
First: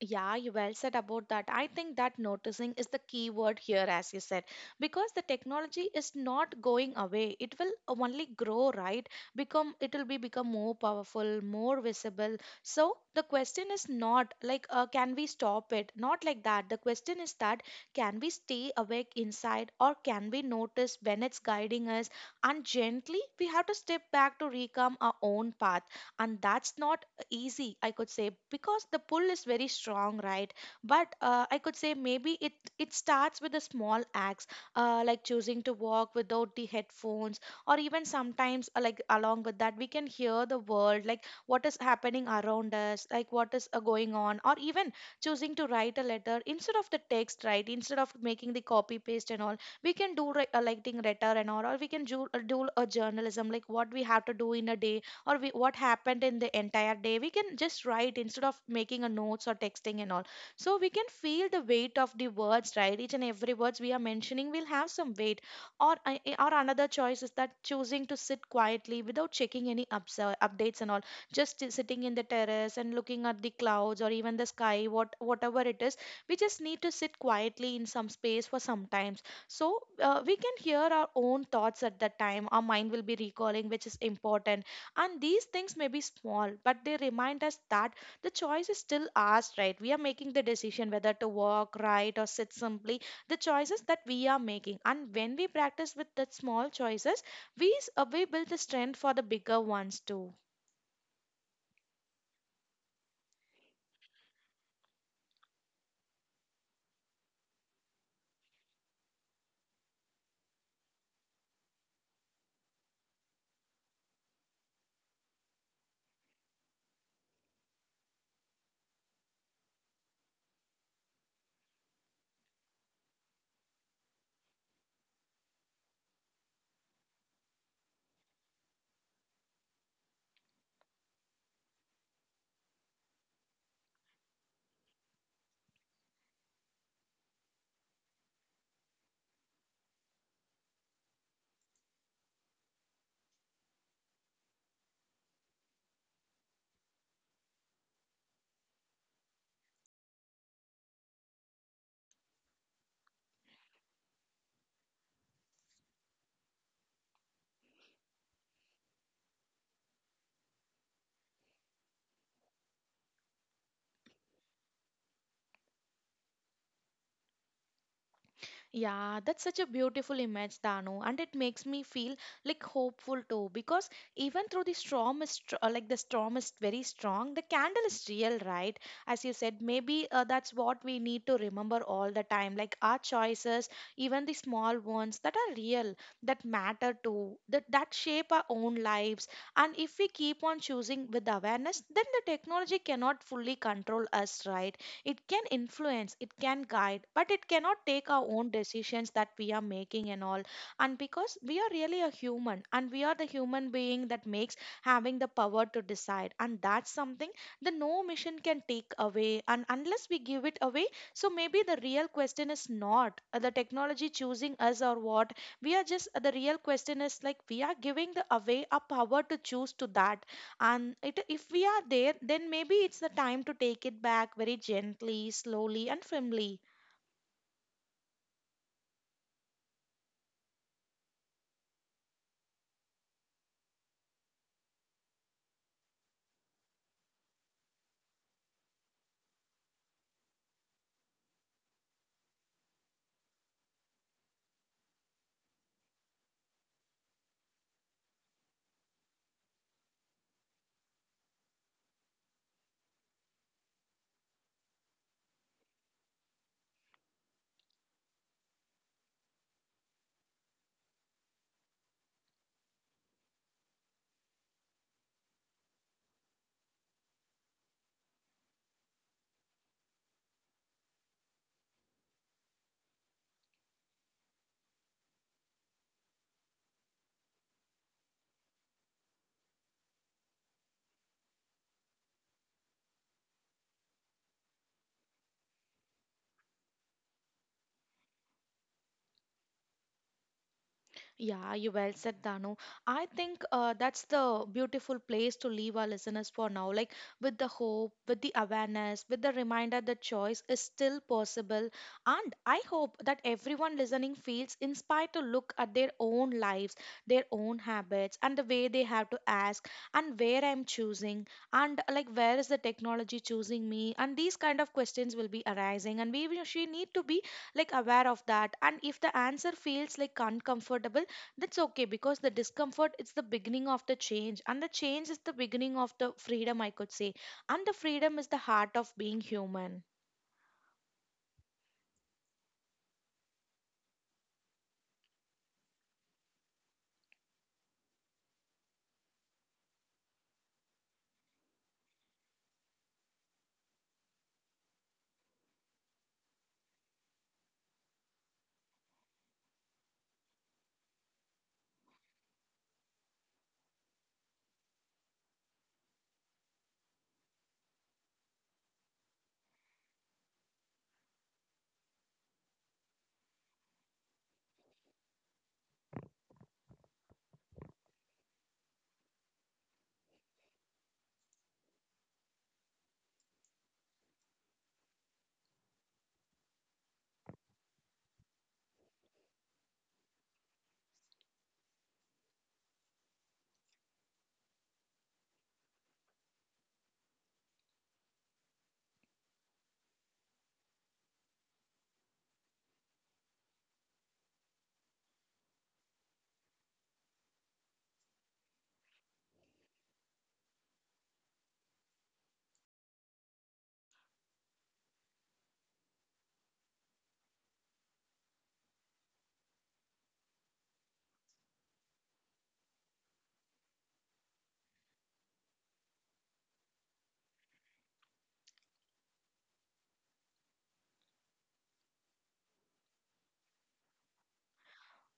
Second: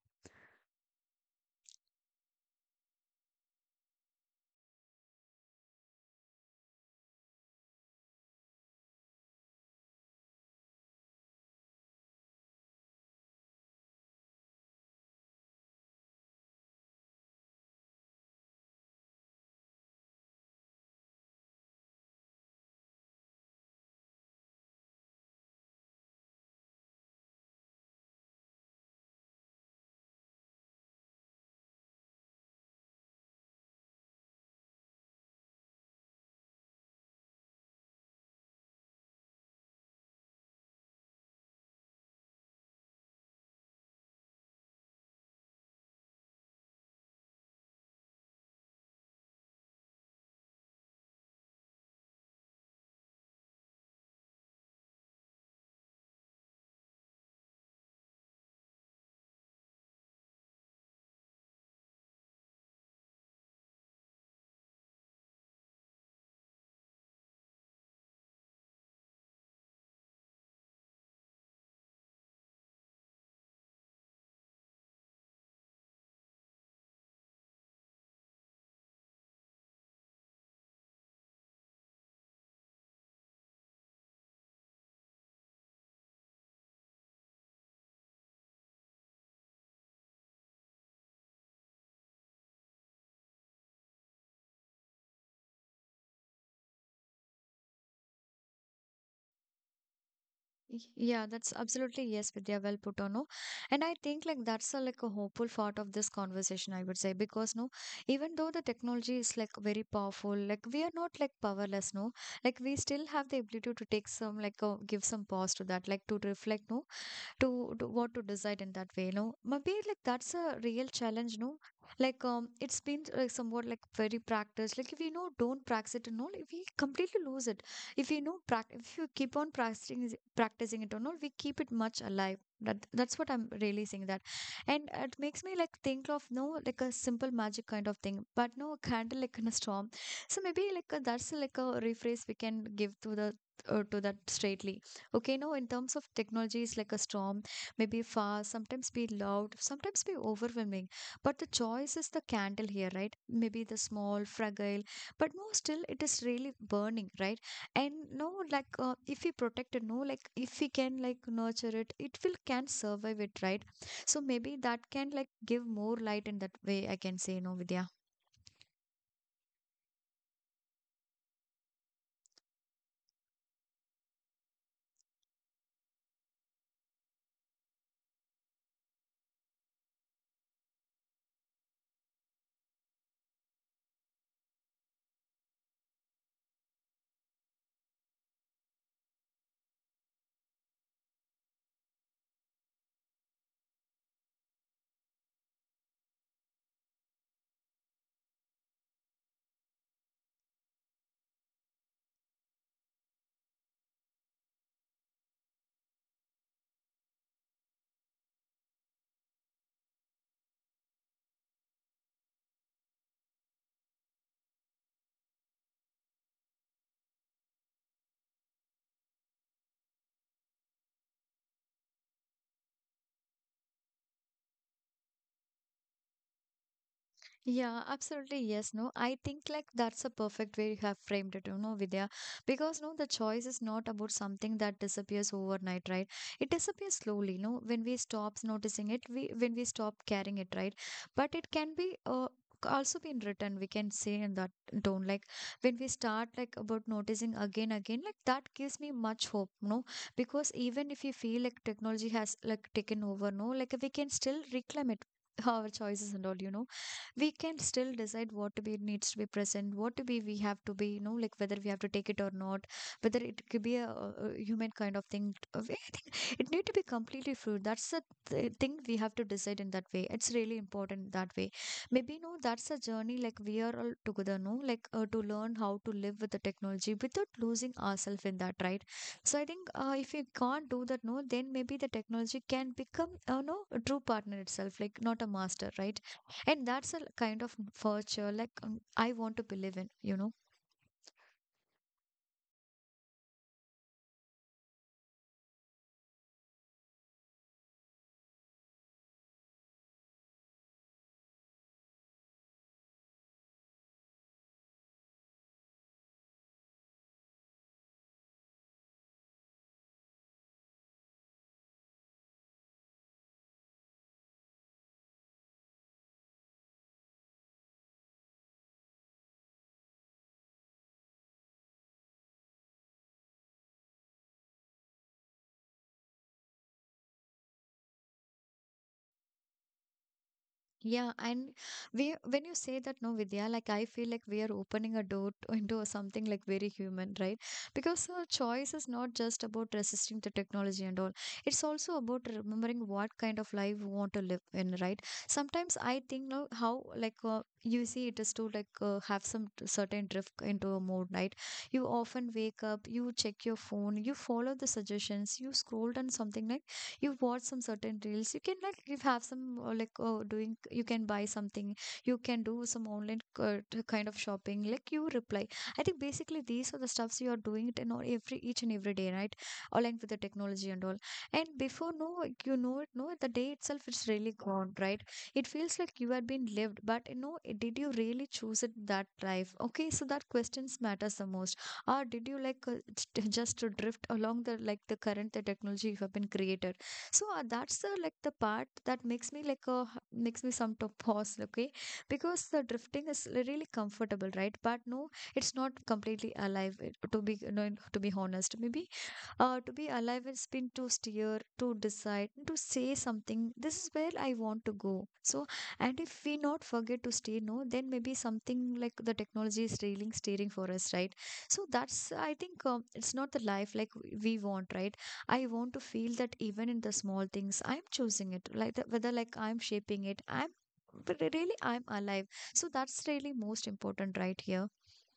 Speaker 2: Yeah, you well said about that. I think that noticing is the key word here, as you said, because the technology is not going away. It will only grow, right? Become, it will be become more powerful, more visible. So the question is not like, can we stop it? Not like that. The question is that, can we stay awake inside, or can we notice when it's guiding us? And gently, we have to step back to reclaim our own path, and that's not easy, I could say, because the pull is very strong, right? But I could say maybe it starts with the small acts. Like choosing to walk without the headphones, or even sometimes like along with that, we can hear the world, like what is happening around us, like what is going on, or even choosing to write a letter instead of the text, right, instead of making the copy paste and all. We can do writing letter and all, or we can do, do a journalism, like what we have to do in a day, or we, what happened in the entire day, we can just write, instead of making a notes or texting and all. So we can feel the weight of the words, right? Each and every words we are mentioning will have some weight. Or or another choice is that choosing to sit quietly without checking any ups, updates and all, just sitting in the terrace and looking at the clouds or even the sky, what whatever it is. We just need to sit quietly in some space for some times, so we can hear our own thoughts. At that time our mind will be recalling, which is important. And these things may be small, but they remind us that the choice is still ours, right? We are making the decision, whether to walk, right, or sit simply. The choices that we are making. And when we practice with the small choices, we build the strength for the bigger ones too.
Speaker 1: Yeah, that's absolutely yes, Vidya, well put on. No, and I think like that's a, like a hopeful part of this conversation, I would say, because no, even though the technology is like very powerful, like we are not like powerless, no, like we still have the ability to take some like give some pause to that, like to reflect, no, to what to decide in that way, no. Maybe like that's a real challenge, no? Like it's been like somewhat like very practiced. Like if you know don't practice it and all, if we completely lose it. If you know if you keep on practicing practicing it or not, we keep it much alive. That that's what I'm really saying that, and it makes me like think of no like a simple magic kind of thing, but no a candle like in a storm. So maybe like that's like a rephrase we can give to the to that straightly. Okay, now in terms of technology, it's like a storm, maybe fast, sometimes be loud, sometimes be overwhelming. But the choice is the candle here, right? Maybe the small, fragile, but no, still it is really burning, right? And no, like if we protect it, no, like if we can like nurture it, it will can survive it, right? So maybe that can like give more light in that way, I can say, no, Vidya.
Speaker 2: Yeah, that's such a beautiful image, Dano, and it makes me feel like hopeful too. Because even through the storm is like the storm is very strong, the candle is real, right? As you said, maybe that's what we need to remember all the time. Like our choices, even the small ones that are real, that matter too, that that shape our own lives. And if we keep on choosing with awareness, then the technology cannot fully control us, right? It can influence, it can guide, but it cannot take our own decisions that we are making and all. And because we are really a human, and we are the human being that makes having the power to decide. And that's something the no mission can take away. And unless we give it away. So maybe the real question is not the technology choosing us or what. We are just The real question is like, we are giving the away our power to choose to that. And it, if we are there, then maybe it's the time to take it back, very gently, slowly and firmly.
Speaker 1: Yeah, absolutely. Yes, no. I think like that's a perfect way you have framed it, you know, Vidya. Because no, the choice is not about something that disappears overnight, right? It disappears slowly, no, when we stop noticing it, we when we stop caring it, right? But it can be also been written, we can say in that tone. Like when we start like about noticing again, again, like that gives me much hope, no? Because even if you feel like technology has like taken over, no, like we can still reclaim it. Our choices and all, you know, we can still decide what to be needs to be present, what to be we have to be, you know, like whether we have to take it or not, whether it could be a, human kind of thing. I think it need to be completely fluid, that's the thing we have to decide in that way, it's really important that way. Maybe no that's a journey like we are all together, no, like to learn how to live with the technology without losing ourselves in that, right? So I think if we can't do that, no, then maybe the technology can become no a true partner itself, like not a master, right? And that's a kind of virtue like I want to believe in, you know.
Speaker 2: Yeah, you well said, Danu. I think that's the beautiful place to leave our listeners for now. Like, with the hope, with the awareness, with the reminder that choice is still possible. And I hope that everyone listening feels inspired to look at their own lives, their own habits, and the way they have to ask, and where I'm choosing, and like where is the technology choosing me. And these kind of questions will be arising. And we she need to be like aware of that. And if the answer feels like uncomfortable, that's okay, because the discomfort is the beginning of the change, and the change is the beginning of the freedom, I could say. And the freedom is the heart of being human.
Speaker 1: Yeah, and we when you say that, no, Vidya, like I feel like we are opening a door to, into something like very human, right? Because choice is not just about resisting the technology and all. It's also about remembering what kind of life we want to live in, right? Sometimes I think no, how like easy it is to like have some certain drift into a mode, right? You often wake up, you check your phone, you follow the suggestions, you scroll down something like you watch some certain reels you can like you have some like doing you can buy something, you can do some online kind of shopping, like you reply. I think basically these are the stuffs you are doing it in all every each and every day, right? Aligned with the technology and all. And before no, like, you know it no the day itself it's really gone, right? It feels like you had been lived, but you know did you really choose it that life? Okay, so that questions matters the most. Or did you just to drift along the like the current the technology you have been created. So that's the like the part that makes me like a makes me some to pause, okay? Because the drifting is really comfortable, right? But no, it's not completely alive. To be you know, to be honest, maybe to be alive has been to steer, to decide, to say something. This is where I want to go. So, and if we not forget to stay no, then maybe something like the technology is railing steering for us, right? So that's I think it's not the life like we want, right? I want to feel that even in the small things, I'm choosing it, like the, whether like I'm shaping it, I'm but really I'm alive. So that's really most important right here.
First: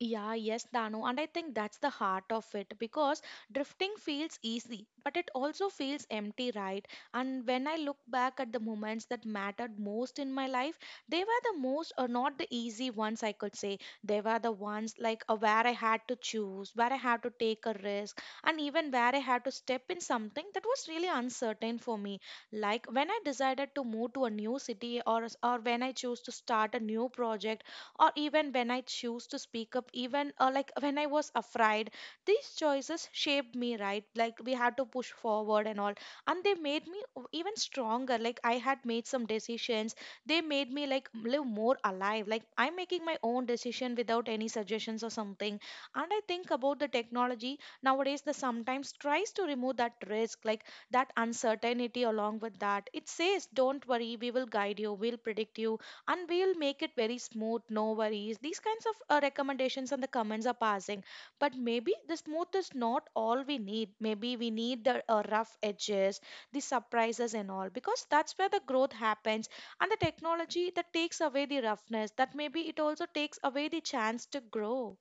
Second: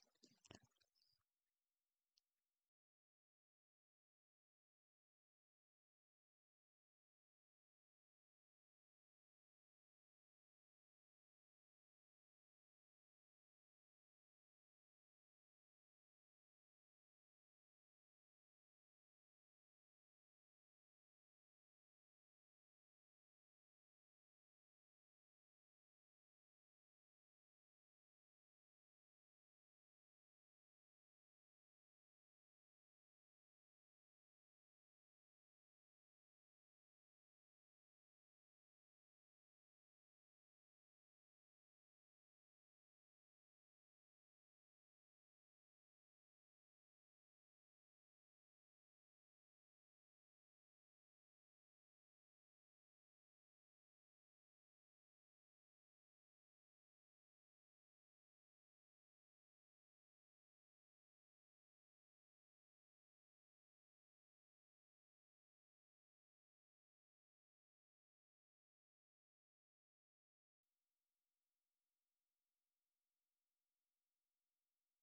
Speaker 2: Yeah, yes, Dano. And I think that's the heart of it, because drifting feels easy, but it also feels empty, right? And when I look back at the moments that mattered most in my life, they were the most, or not the easy ones, I could say. They were the ones where I had to choose, where I had to take a risk, and even where I had to step in something that was really uncertain for me. Like when I decided to move to a new city, or when I chose to start a new project, or even when I choose to speak up, even like when I was afraid. These choices shaped me, right? Like we had to push forward and all, and they made me even stronger. Like I had made some decisions, they made me like live more alive. Like I'm making my own decision without any suggestions or something. And I think about the technology nowadays that sometimes tries to remove that risk, like that uncertainty along with that. It says, don't worry, we will guide you, we'll predict you, and we'll make it very smooth, no worries. These kinds of recommendations and the comments are passing, but maybe the smooth is not all we need. Maybe we need the rough edges, the surprises and all, because that's where the growth happens, and the technology that takes away the roughness, that maybe it also takes away the chance to grow.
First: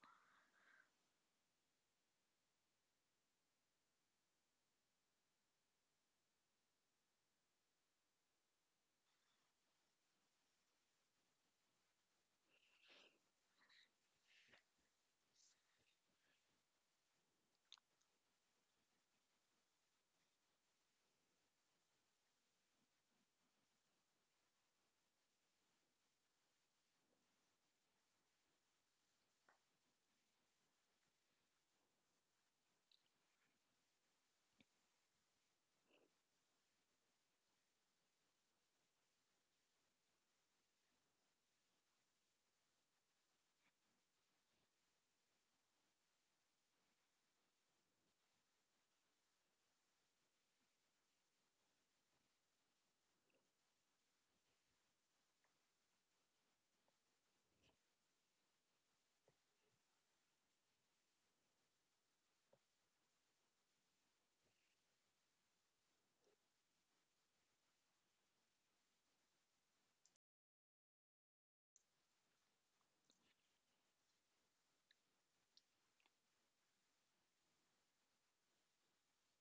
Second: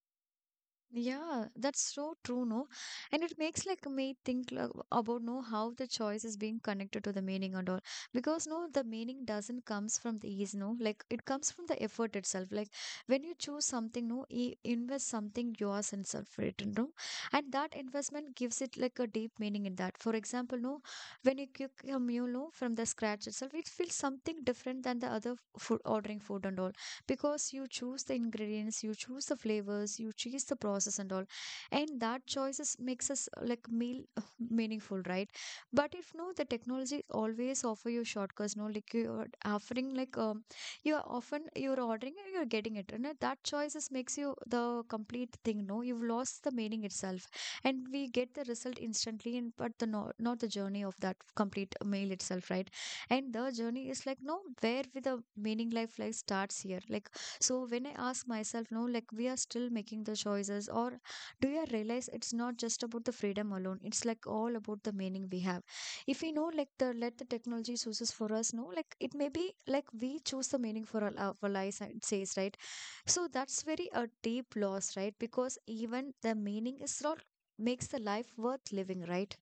Speaker 1: Yeah, that's so true, no? And it makes like me think like, about no how the choice is being connected to the meaning and all. Because no, the meaning doesn't comes from the ease, no. Like it comes from the effort itself. Like when you choose something, no, you invest something yours and self written, no. And that investment gives it like a deep meaning in that. For example, no, when you cook a meal, no, from the scratch itself, it feels something different than the other food ordering food and all, because you choose the ingredients, you choose the flavors, you choose the process and all, and that choices makes us like meal meaningful, right? But if no the technology always offer you shortcuts, no, like you're offering like you're often you're ordering and you're getting it, and that choices makes you the complete thing, no, you've lost the meaning itself. And we get the result instantly and but the not the journey of that complete meal itself, right? And the journey is like no where with the meaning life like starts here, like so when I ask myself no like we are still making the choices, or do you realize it's not just about the freedom alone, it's like all about the meaning we have. If we know like the let the technology chooses for us, no, like it may be like we choose the meaning for our lives it says, right? So that's very a deep loss, right? Because even the meaning is not makes the life worth living, right?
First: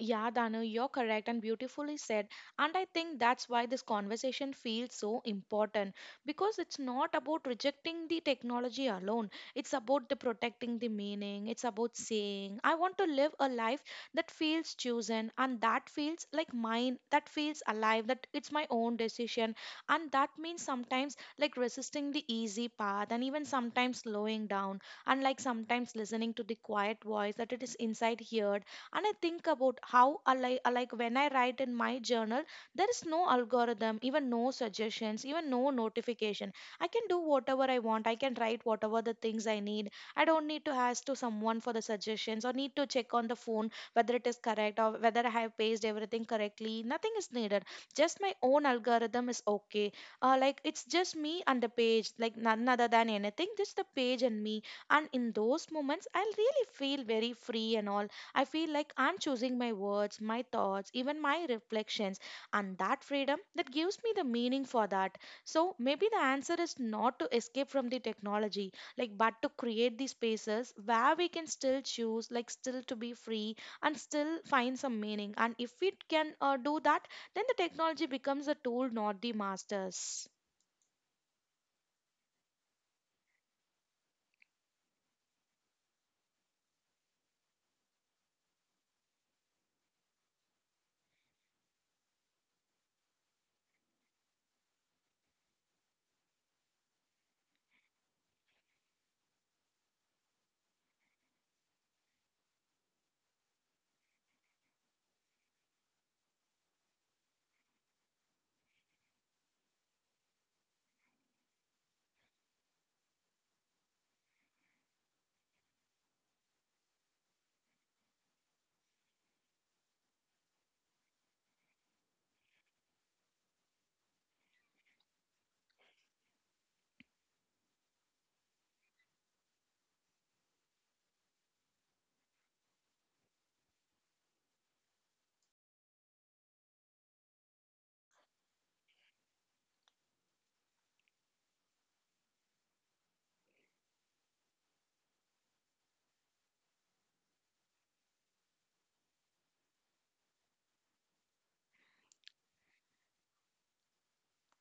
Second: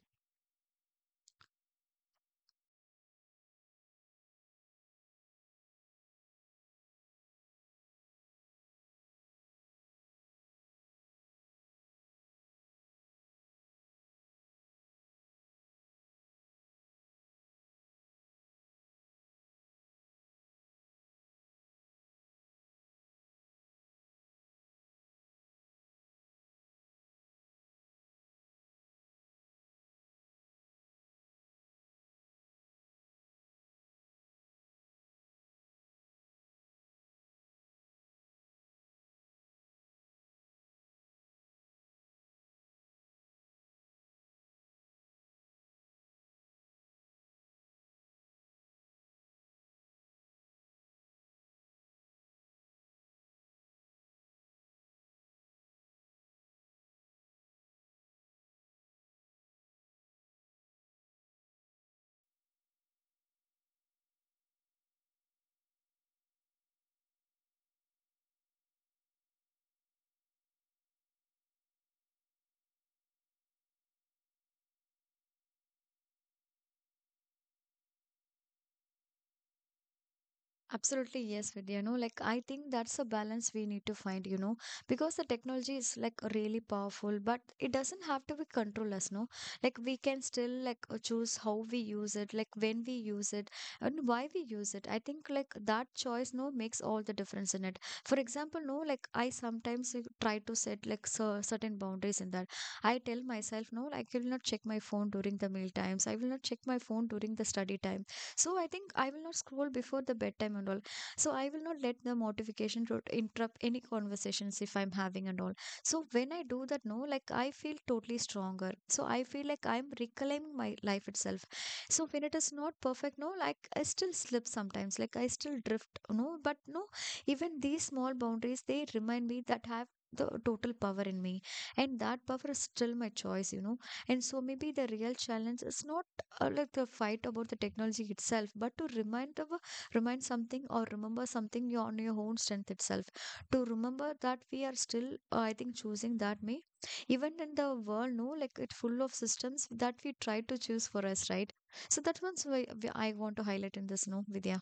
Speaker 2: Yeah, Danu, you're correct and beautifully said. And I think that's why this conversation feels so important, because it's not about rejecting the technology alone. It's about the protecting the meaning. It's about saying, I want to live a life that feels chosen and that feels like mine, that feels alive, that it's my own decision. And that means sometimes like resisting the easy path and even sometimes slowing down and like sometimes listening to the quiet voice that it is inside here. And I think about how I like when I write in my journal, there is no algorithm, even no suggestions, even no notification. I can do whatever I want. I can write whatever the things I need. I don't need to ask to someone for the suggestions or need to check on the phone whether it is correct or whether I have pasted everything correctly. Nothing is needed. Just my own algorithm is okay. Like it's just me and the page, like none other than anything, just the page and me. And in those moments I'll really feel very free and all. I feel like I'm choosing my words, my thoughts, even my reflections, and that freedom that gives me the meaning for that. So maybe the answer is not to escape from the technology, like but to create these spaces where we can still choose, like still to be free and still find some meaning. And if we can do that, then the technology becomes a tool, not the masters.
Speaker 1: Absolutely, yes, Vidya. You know, like I think that's a balance we need to find, you know, because the technology is like really powerful, but it doesn't have to be control us, no? Like we can still choose how we use it, like when we use it, and why we use it. I think like that choice, no, makes all the difference in it. For example, no, like I sometimes try to set like certain boundaries in that. I tell myself, no, like I will not check my phone during the meal times. I will not check my phone during the study time, so I think I will not scroll before the bedtime and all. So I will not let the notification to interrupt any conversations if I'm having and all. So when I do that, no, like I feel totally stronger. So I feel like I'm reclaiming my life itself. So when it is not perfect, no, like I still slip sometimes, like I still drift, no, but no, even these small boundaries, they remind me that have the total power in me, and that power is still my choice, you know. And so maybe the real challenge is not like the fight about the technology itself, but to remind something or remember something on your own strength itself. To remember that we are still, I think, choosing that way. Even in the world, no, like it's full of systems that we try to choose for us, right? So that one's why I want to highlight in this, no, Vidya.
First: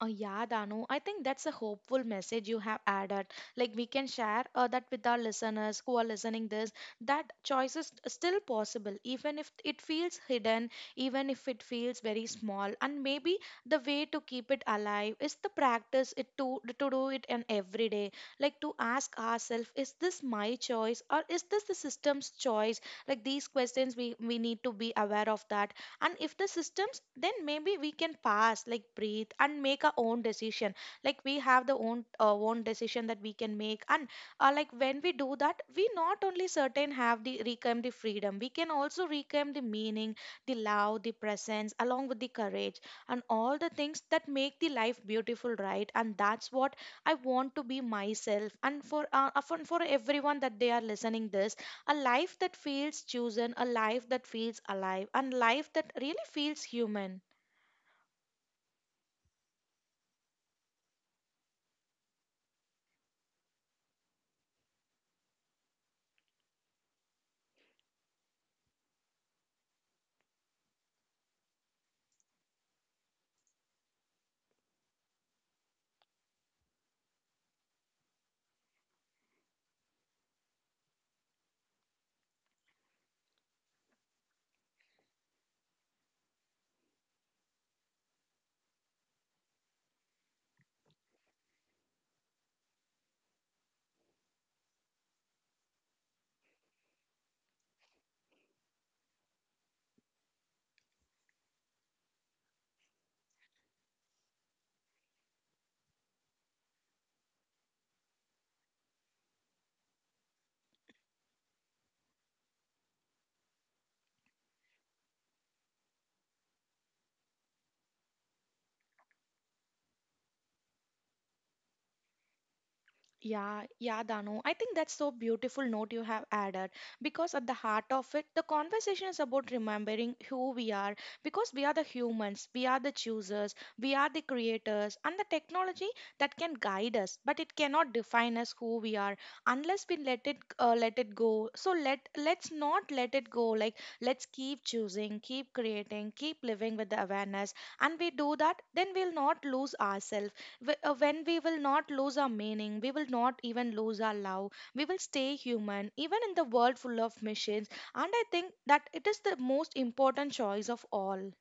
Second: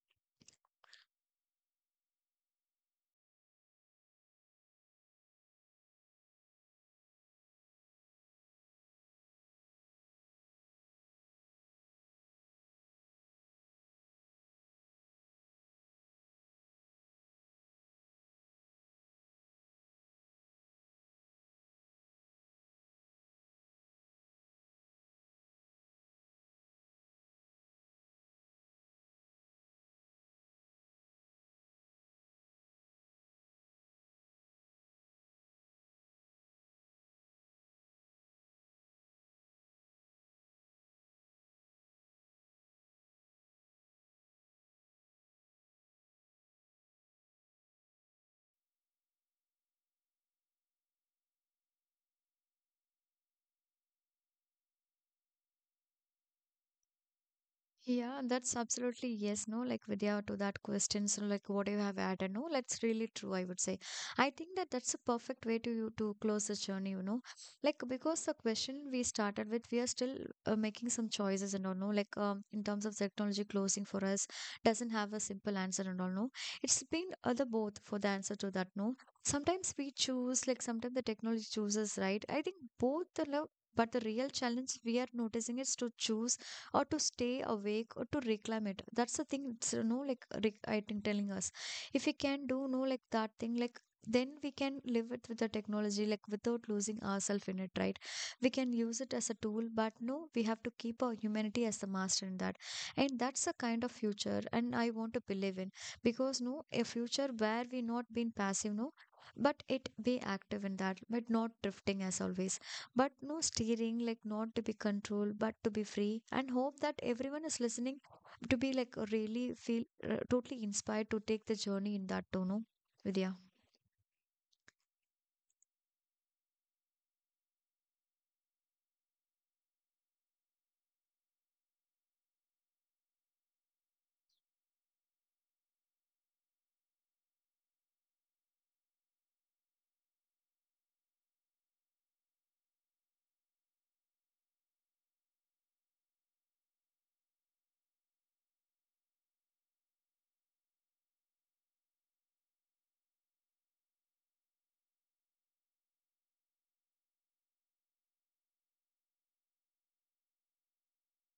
Speaker 2: Oh, yeah, Danu. I think that's a hopeful message you have added. Like we can share that with our listeners who are listening this, that choice is still possible, even if it feels hidden, even if it feels very small. And maybe the way to keep it alive is the practice it to do it in every day. Like to ask ourselves, is this my choice or is this the system's choice? Like these questions, we need to be aware of that. And if the systems, then maybe we can pass like breathe and make our own decision. Like we have the own own decision that we can make. And like when we do that, we not only certain have the reclaim the freedom, we can also reclaim the meaning, the love, the presence along with the courage, and all the things that make the life beautiful, right? And that's what I want to be myself and for for everyone that they are listening this, a life that feels chosen, a life that feels alive, and life that really feels human.
Speaker 1: Yeah, that's absolutely yes, no, like Vidya to that question. So like what you have added, no, that's really true, I would say. I think that's a perfect way to you to close this journey, you know. Like because the question we started with, we are still making some choices and all, no, like in terms of technology closing for us doesn't have a simple answer and all, no. It's been other both for the answer to that, no. Sometimes we choose, like sometimes the technology chooses, right? I think both the love. But the real challenge we are noticing is to choose or to stay awake or to reclaim it, that's the thing, it's you know like I think telling us. If we can do no like that thing, like then we can live it with the technology like without losing ourselves in it, right? We can use it as a tool, but no we have to keep our humanity as the master in that. And that's the kind of future and I want to believe in, because no a future where we not being passive, no, but it be active in that, but not drifting as always, but no steering, like not to be controlled but to be free, and hope that everyone is listening to be like really feel totally inspired to take the journey in that tone, no, Vidya.
Speaker 2: Yeah, yeah, Danu. I think that's so beautiful note you have added, because at the heart of it, the conversation is about remembering who we are, because we are the humans, we are the choosers, we are the creators, and the technology that can guide us, but it cannot define us who we are unless we let it go. So let's not let it go. Like let's keep choosing, keep creating, keep living with the awareness, and we do that, then we'll not lose ourselves when we will not lose our meaning, we will not even lose our love, we will stay human, even in the world full of machines. And I think that it is the most important choice of all.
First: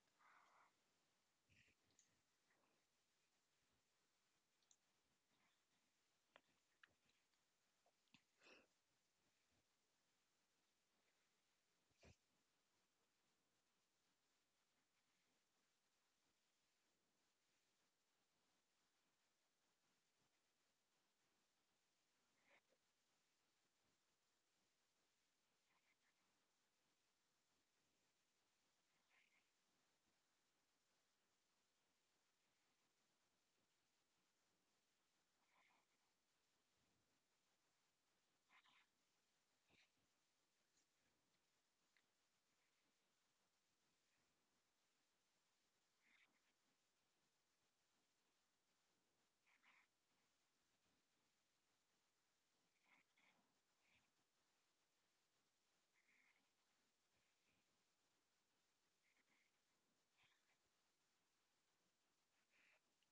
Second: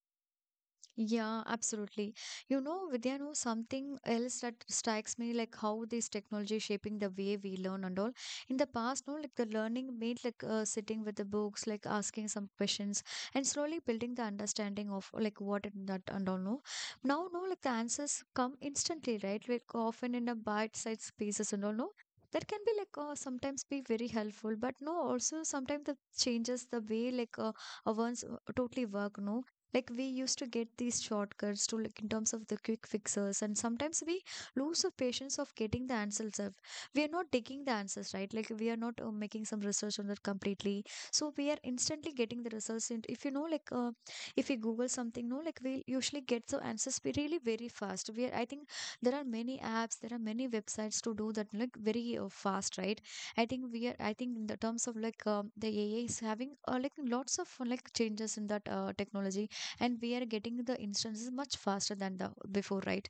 Speaker 1: Yeah, absolutely. You know, Vidya, know something else that strikes me like how this technology is shaping the way we learn and all. In the past, no, like the learning made sitting with the books, like asking some questions and slowly building the understanding of like what it, that and all. No, now, no, like the answers come instantly, right? Like often in a bite-sized pieces and all. No, that can be sometimes be very helpful, but no, also sometimes that changes the way one's totally work. No, like we used to get these shortcuts to like in terms of the quick fixes, and sometimes we lose the patience of getting the answers of we are not taking the answers right, like we are not making some research on that completely. So we are instantly getting the results, and if you know if we google something, no, like we usually get the answers we really very fast. We are I think there are many apps, there are many websites to do that like very fast, right? I think in the terms of like the AI is having like lots of like changes in that technology, and we are getting the instances much faster than the before, right?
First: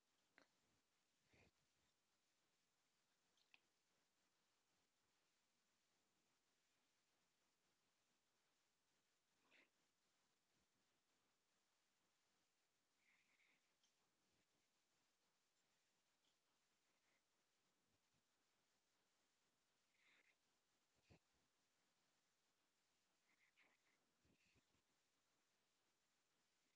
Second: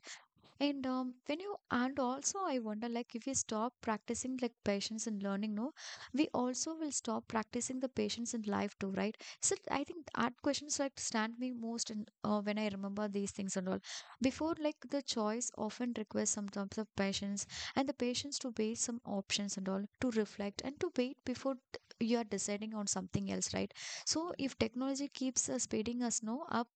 Speaker 1: And when you and also I wonder like if we stop practicing like patience in learning, no, we also will stop practicing the patience in life too, right? So I think art questions like stand me most in, when I remember these things and all. Before, like the choice often requires some terms of patience, and the patience to weigh some options and all, to reflect and to wait before you are deciding on something else, right? So if technology keeps speeding us no up,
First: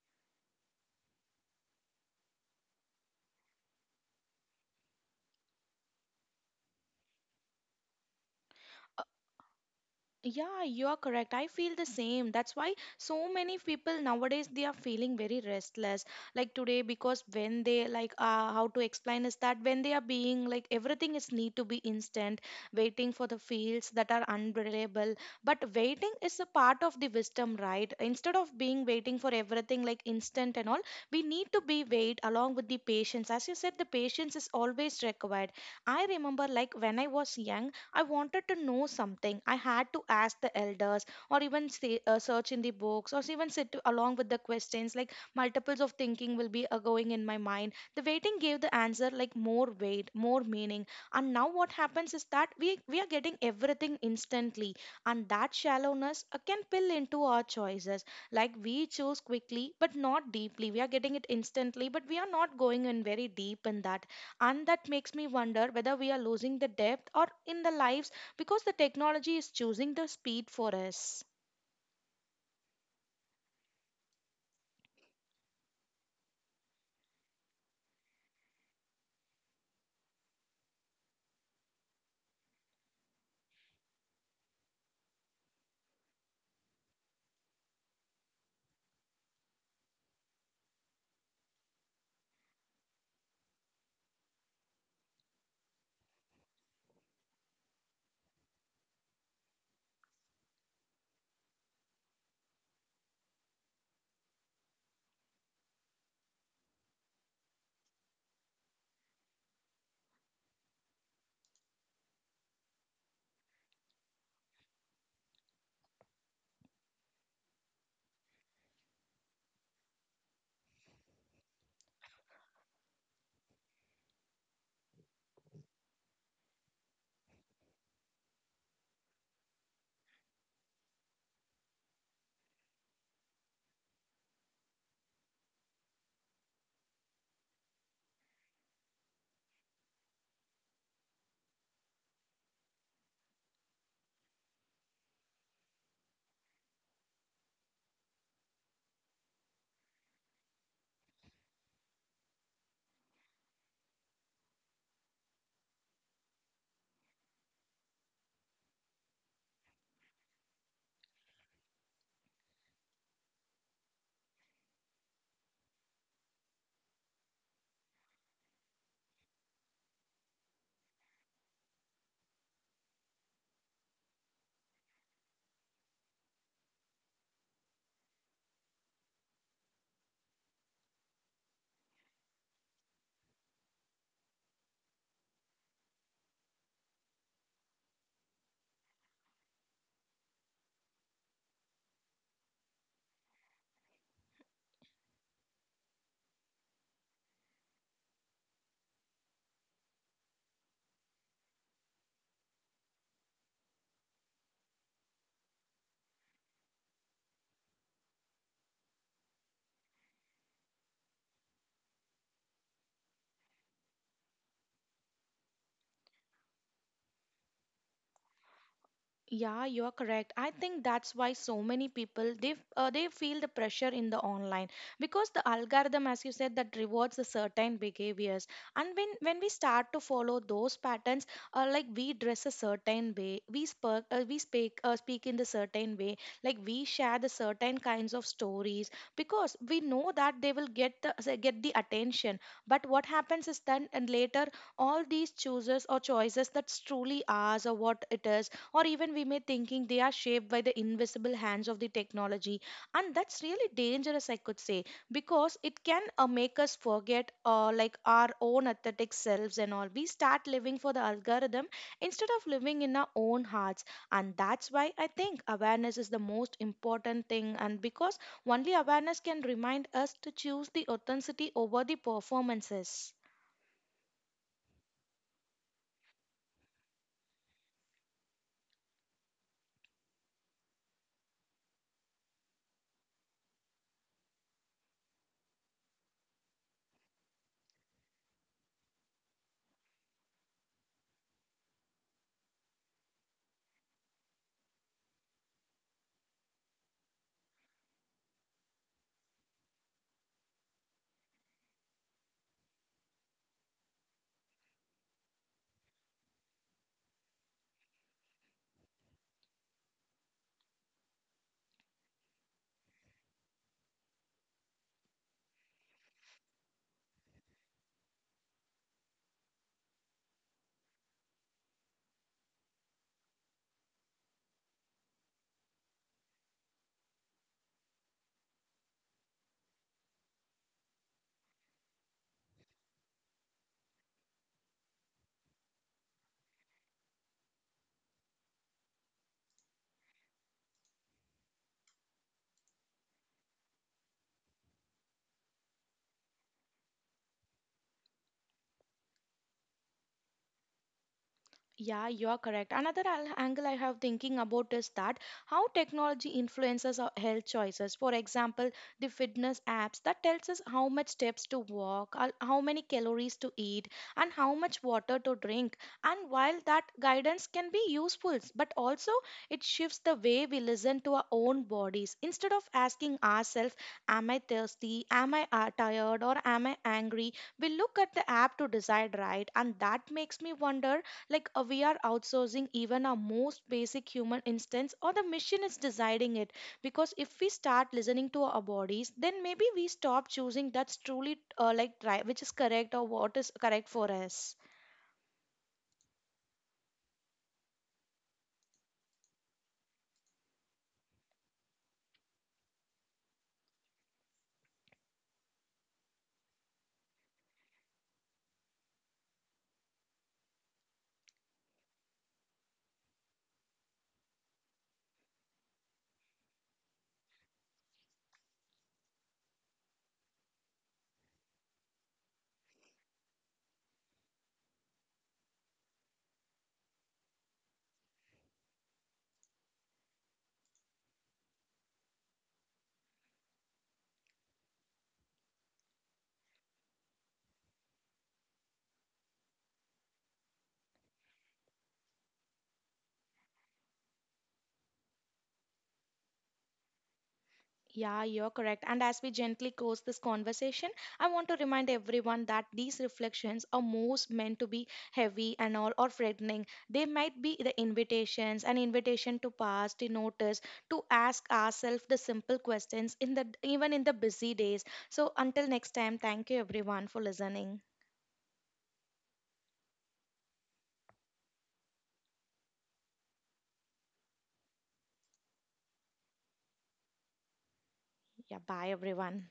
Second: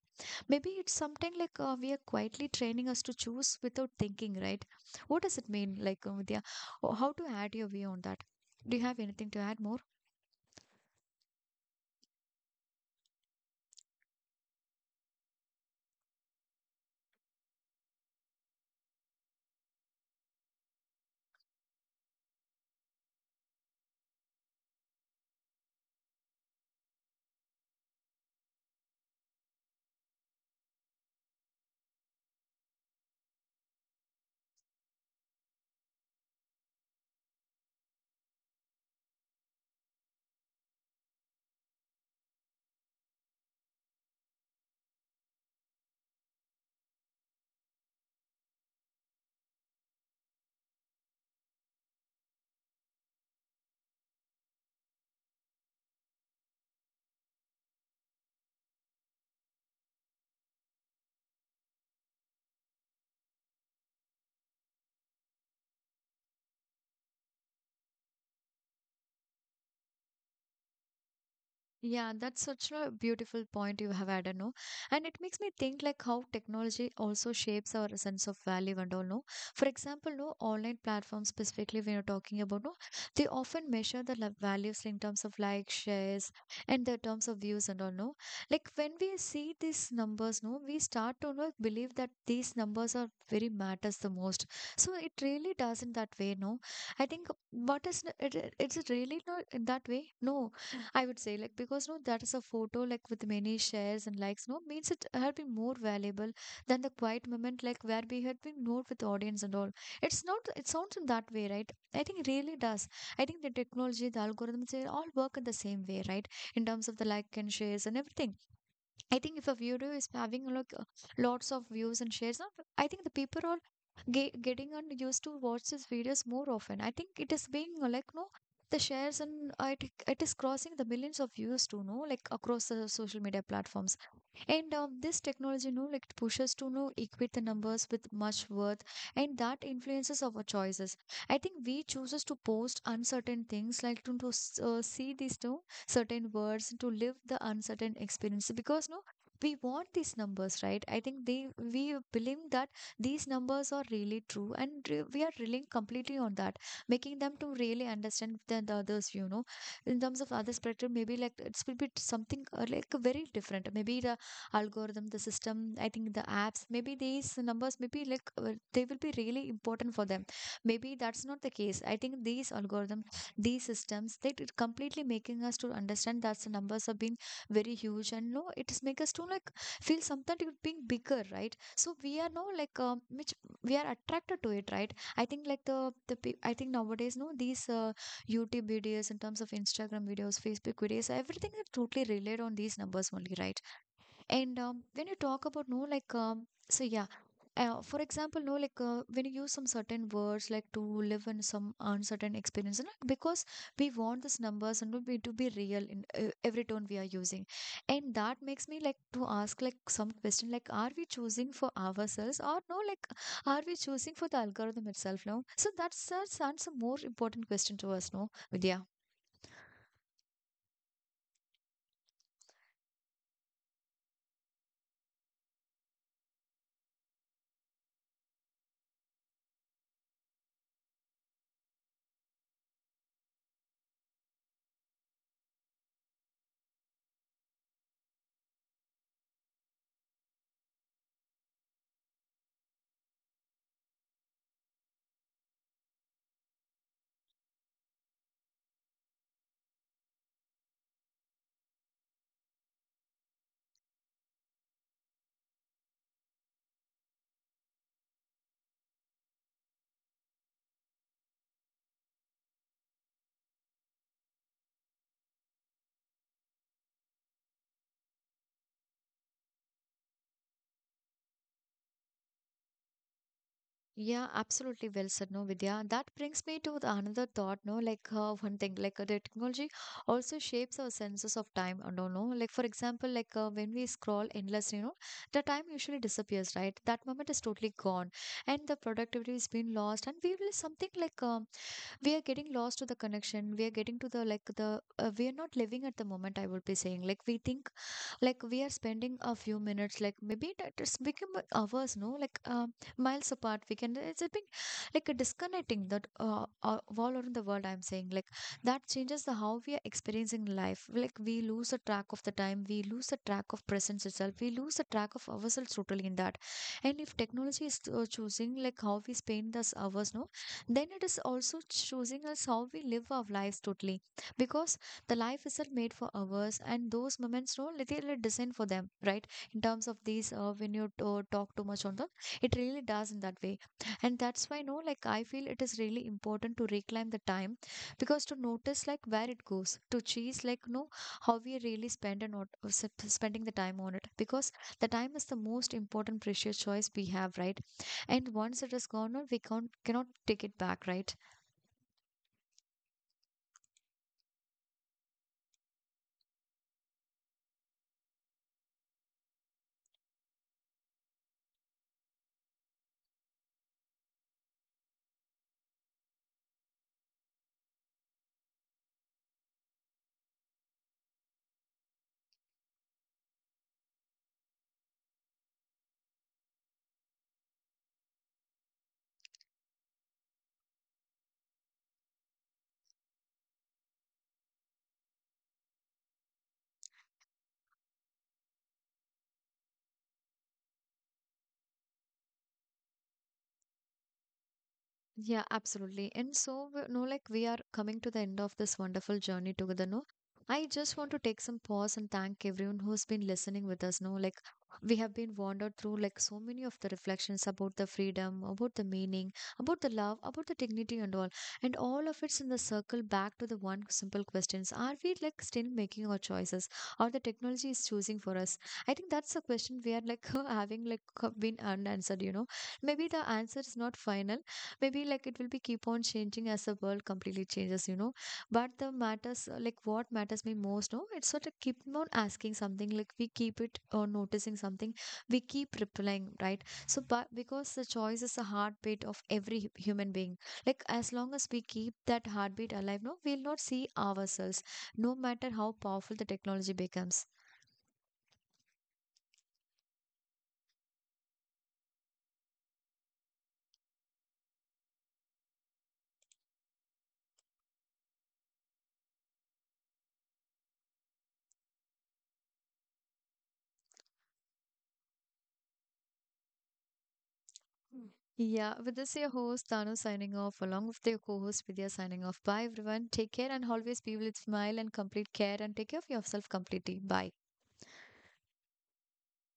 Speaker 1: maybe it's something we are quietly training us to choose without thinking, right? What does it mean, like, Vidya? Or how to add your view on that? Do you have anything to add more?
Speaker 2: Yeah, you are correct. I feel the same. That's why so many people nowadays they are feeling very restless. Like today, because when they like how to explain is that when they are being like everything is need to be instant, waiting for the fields that are unreliable. But waiting is a part of the wisdom, right? Instead of being waiting for everything like instant and all, we need to be wait along with the patience. As you said, the patience is always required. I remember like when I was young. I wanted to know something. I had to ask the elders or even say, search in the books or even sit along with the questions. Like multiples of thinking will be going in my mind. The waiting gave the answer like more weight, more meaning. And now what happens is that we are getting everything instantly. And that shallowness can pill into our choices. Like we choose quickly but not deeply. We are getting it instantly but we are not going in very deep in that, and that makes me wonder whether we are losing the depth or in the lives, because the technology is choosing the speed for us.
Speaker 1: Yeah, that's such a beautiful point you have added, no? And it makes me think like how technology also shapes our sense of value and all, no? For example, no, online platforms specifically when you're talking about, no, they often measure the values in terms of like shares and the terms of views and all, no? Like when we see these numbers, no, we start to no, believe that these numbers are very matters the most. So it really doesn't that way, no? I think what is it, it's really not in that way, no? I would say, like, because no, that is a photo, like, with many shares and likes, no, means it had been more valuable than the quiet moment, like, where we had been note with the audience and all. It's not, it sounds in that way, right? I think it really does. I think the technology, the algorithms, they all work in the same way, right? In terms of the like and shares and everything. I think if a video is having like lots of views and shares, I think the people are getting and used to watch these videos more often. I think it is being like no the shares and it is crossing the millions of views too, no like across the social media platforms. And This technology, like pushes to know equate the numbers with much worth, and that influences our choices. I think we chooses to post uncertain things, like to see these two certain words, to live the uncertain experience, because no, we want these numbers, right? I think they we believe that these numbers are really true and we are relying completely on that, making them to really understand than the others, you know, in terms of other spectrum. Maybe like it's will be something like very different. Maybe the algorithm, the system, I think the apps, maybe these numbers maybe like they will be really important for them. Maybe that's not the case. I think these algorithms, these systems, they did completely making us to understand that the numbers have been very huge, and no, it's make us to like feel something to being bigger, right? So we are no like which we are attracted to it, right? I think like I think nowadays, no, these YouTube videos, in terms of Instagram videos, Facebook videos, everything is totally relied on these numbers only, right? And when you talk about, no, like so yeah, for example, no, like when you use some certain words, like to live in some uncertain experience, you know, because we want these numbers, and we to be real in every tone we are using, and that makes me like to ask like some question, like are we choosing for ourselves or no, like are we choosing for the algorithm itself? No, so that's a more important question to us, no, Vidya.
Speaker 2: Yeah, you're correct. I think that's why so many people they they feel the pressure in the online, because the algorithm, as you said, that rewards the certain behaviors. And when we start to follow those patterns, like we dress a certain way, we speak speak in the certain way, like we share the certain kinds of stories because we know that they will get the attention. But what happens is then and later all these chooses or choices that's truly ours or what it is, or even we may thinking they are shaped by the invisible hands of the technology, and that's really dangerous, I could say, because it can make us forget like our own authentic selves and all. We start living for the algorithm instead of living in our own hearts. And that's why I think awareness is the most important thing, and because only awareness can remind us to choose the authenticity over the performances.
Speaker 1: Yeah, absolutely well said, no, Vidya. That brings me to the another thought, no, like one thing, like the technology also shapes our senses of time. I don't know, like for example, like when we scroll endlessly, you know, the time usually disappears, right? That moment is totally gone, and the productivity is being lost, and we will something like we are getting lost to the connection. We are getting to the like the we are not living at the moment. I would be saying, like we think like we are spending a few minutes, like maybe that it's become hours. No, like miles apart, we can, it's a bit like a disconnecting that all around the world. I'm saying like that changes the how we are experiencing life. Like we lose a track of the time, we lose a track of presence itself, we lose a track of ourselves totally in that. And if technology is choosing like how we spend those hours, no, then it is also choosing us how we live our lives totally, because the life isn't made for hours, and those moments, no, they are designed for them, right? In terms of these when you talk too much on them, it really does in that way. And that's why, no, like I feel it is really important to reclaim the time, because to notice like where it goes, to choose like no how we really spend and not spending the time on it, because the time is the most important precious choice we have, right? And once it is gone on, we can't cannot take it back, right?
Speaker 2: Yeah, you are correct. Angle I have thinking about is that how technology influences our health choices. For example, the fitness apps that tells us how much steps to walk, how many calories to eat, and how much water to drink. And while that guidance can be useful, but also it shifts the way we listen to our own bodies. Instead of asking ourselves, "Am I thirsty? Am I tired? Or am I angry?" we look at the app to decide, right? And that makes me wonder like we are outsourcing even our most basic human instincts, or the machine is deciding it. Because if we start listening to our bodies, then maybe we stop choosing that's truly like right, which is correct or what is correct for us.
Speaker 1: Yeah, absolutely. And so, no, like we are coming to the end of this wonderful journey together, no? I just want to take some pause and thank everyone who's been listening with us, no? Like, we have been wandered through like so many of the reflections about the freedom, about the meaning, about the love, about the dignity and all. And all of it's in the circle back to the one simple questions. Are we like still making our choices or the technology is choosing for us? I think that's a question we are like having like been unanswered, you know? Maybe the answer is not final. Maybe like it will be keep on changing as the world completely changes, you know? But the matters like what matters me most, no, it's sort of keep on asking something, like we keep it or noticing something, we keep replying, right? So but because the choice is a heartbeat of every human being, like as long as we keep that heartbeat alive, no, we'll not see ourselves, no matter how powerful the technology becomes.
Speaker 2: Yeah, you're correct. And as we gently close this conversation, I want to remind everyone that these reflections are most meant to be heavy and all or threatening. They might be the invitations, an invitation to pause, to notice, to ask ourselves the simple questions in the even in the busy days. So until next time, thank you everyone for listening.
Speaker 1: Yeah, with this, your host Tanu signing off, along with your co host Vidya signing off. Bye, everyone. Take care and always be with smile and complete care and take care of yourself completely. Bye.
Speaker 2: Yeah, bye everyone.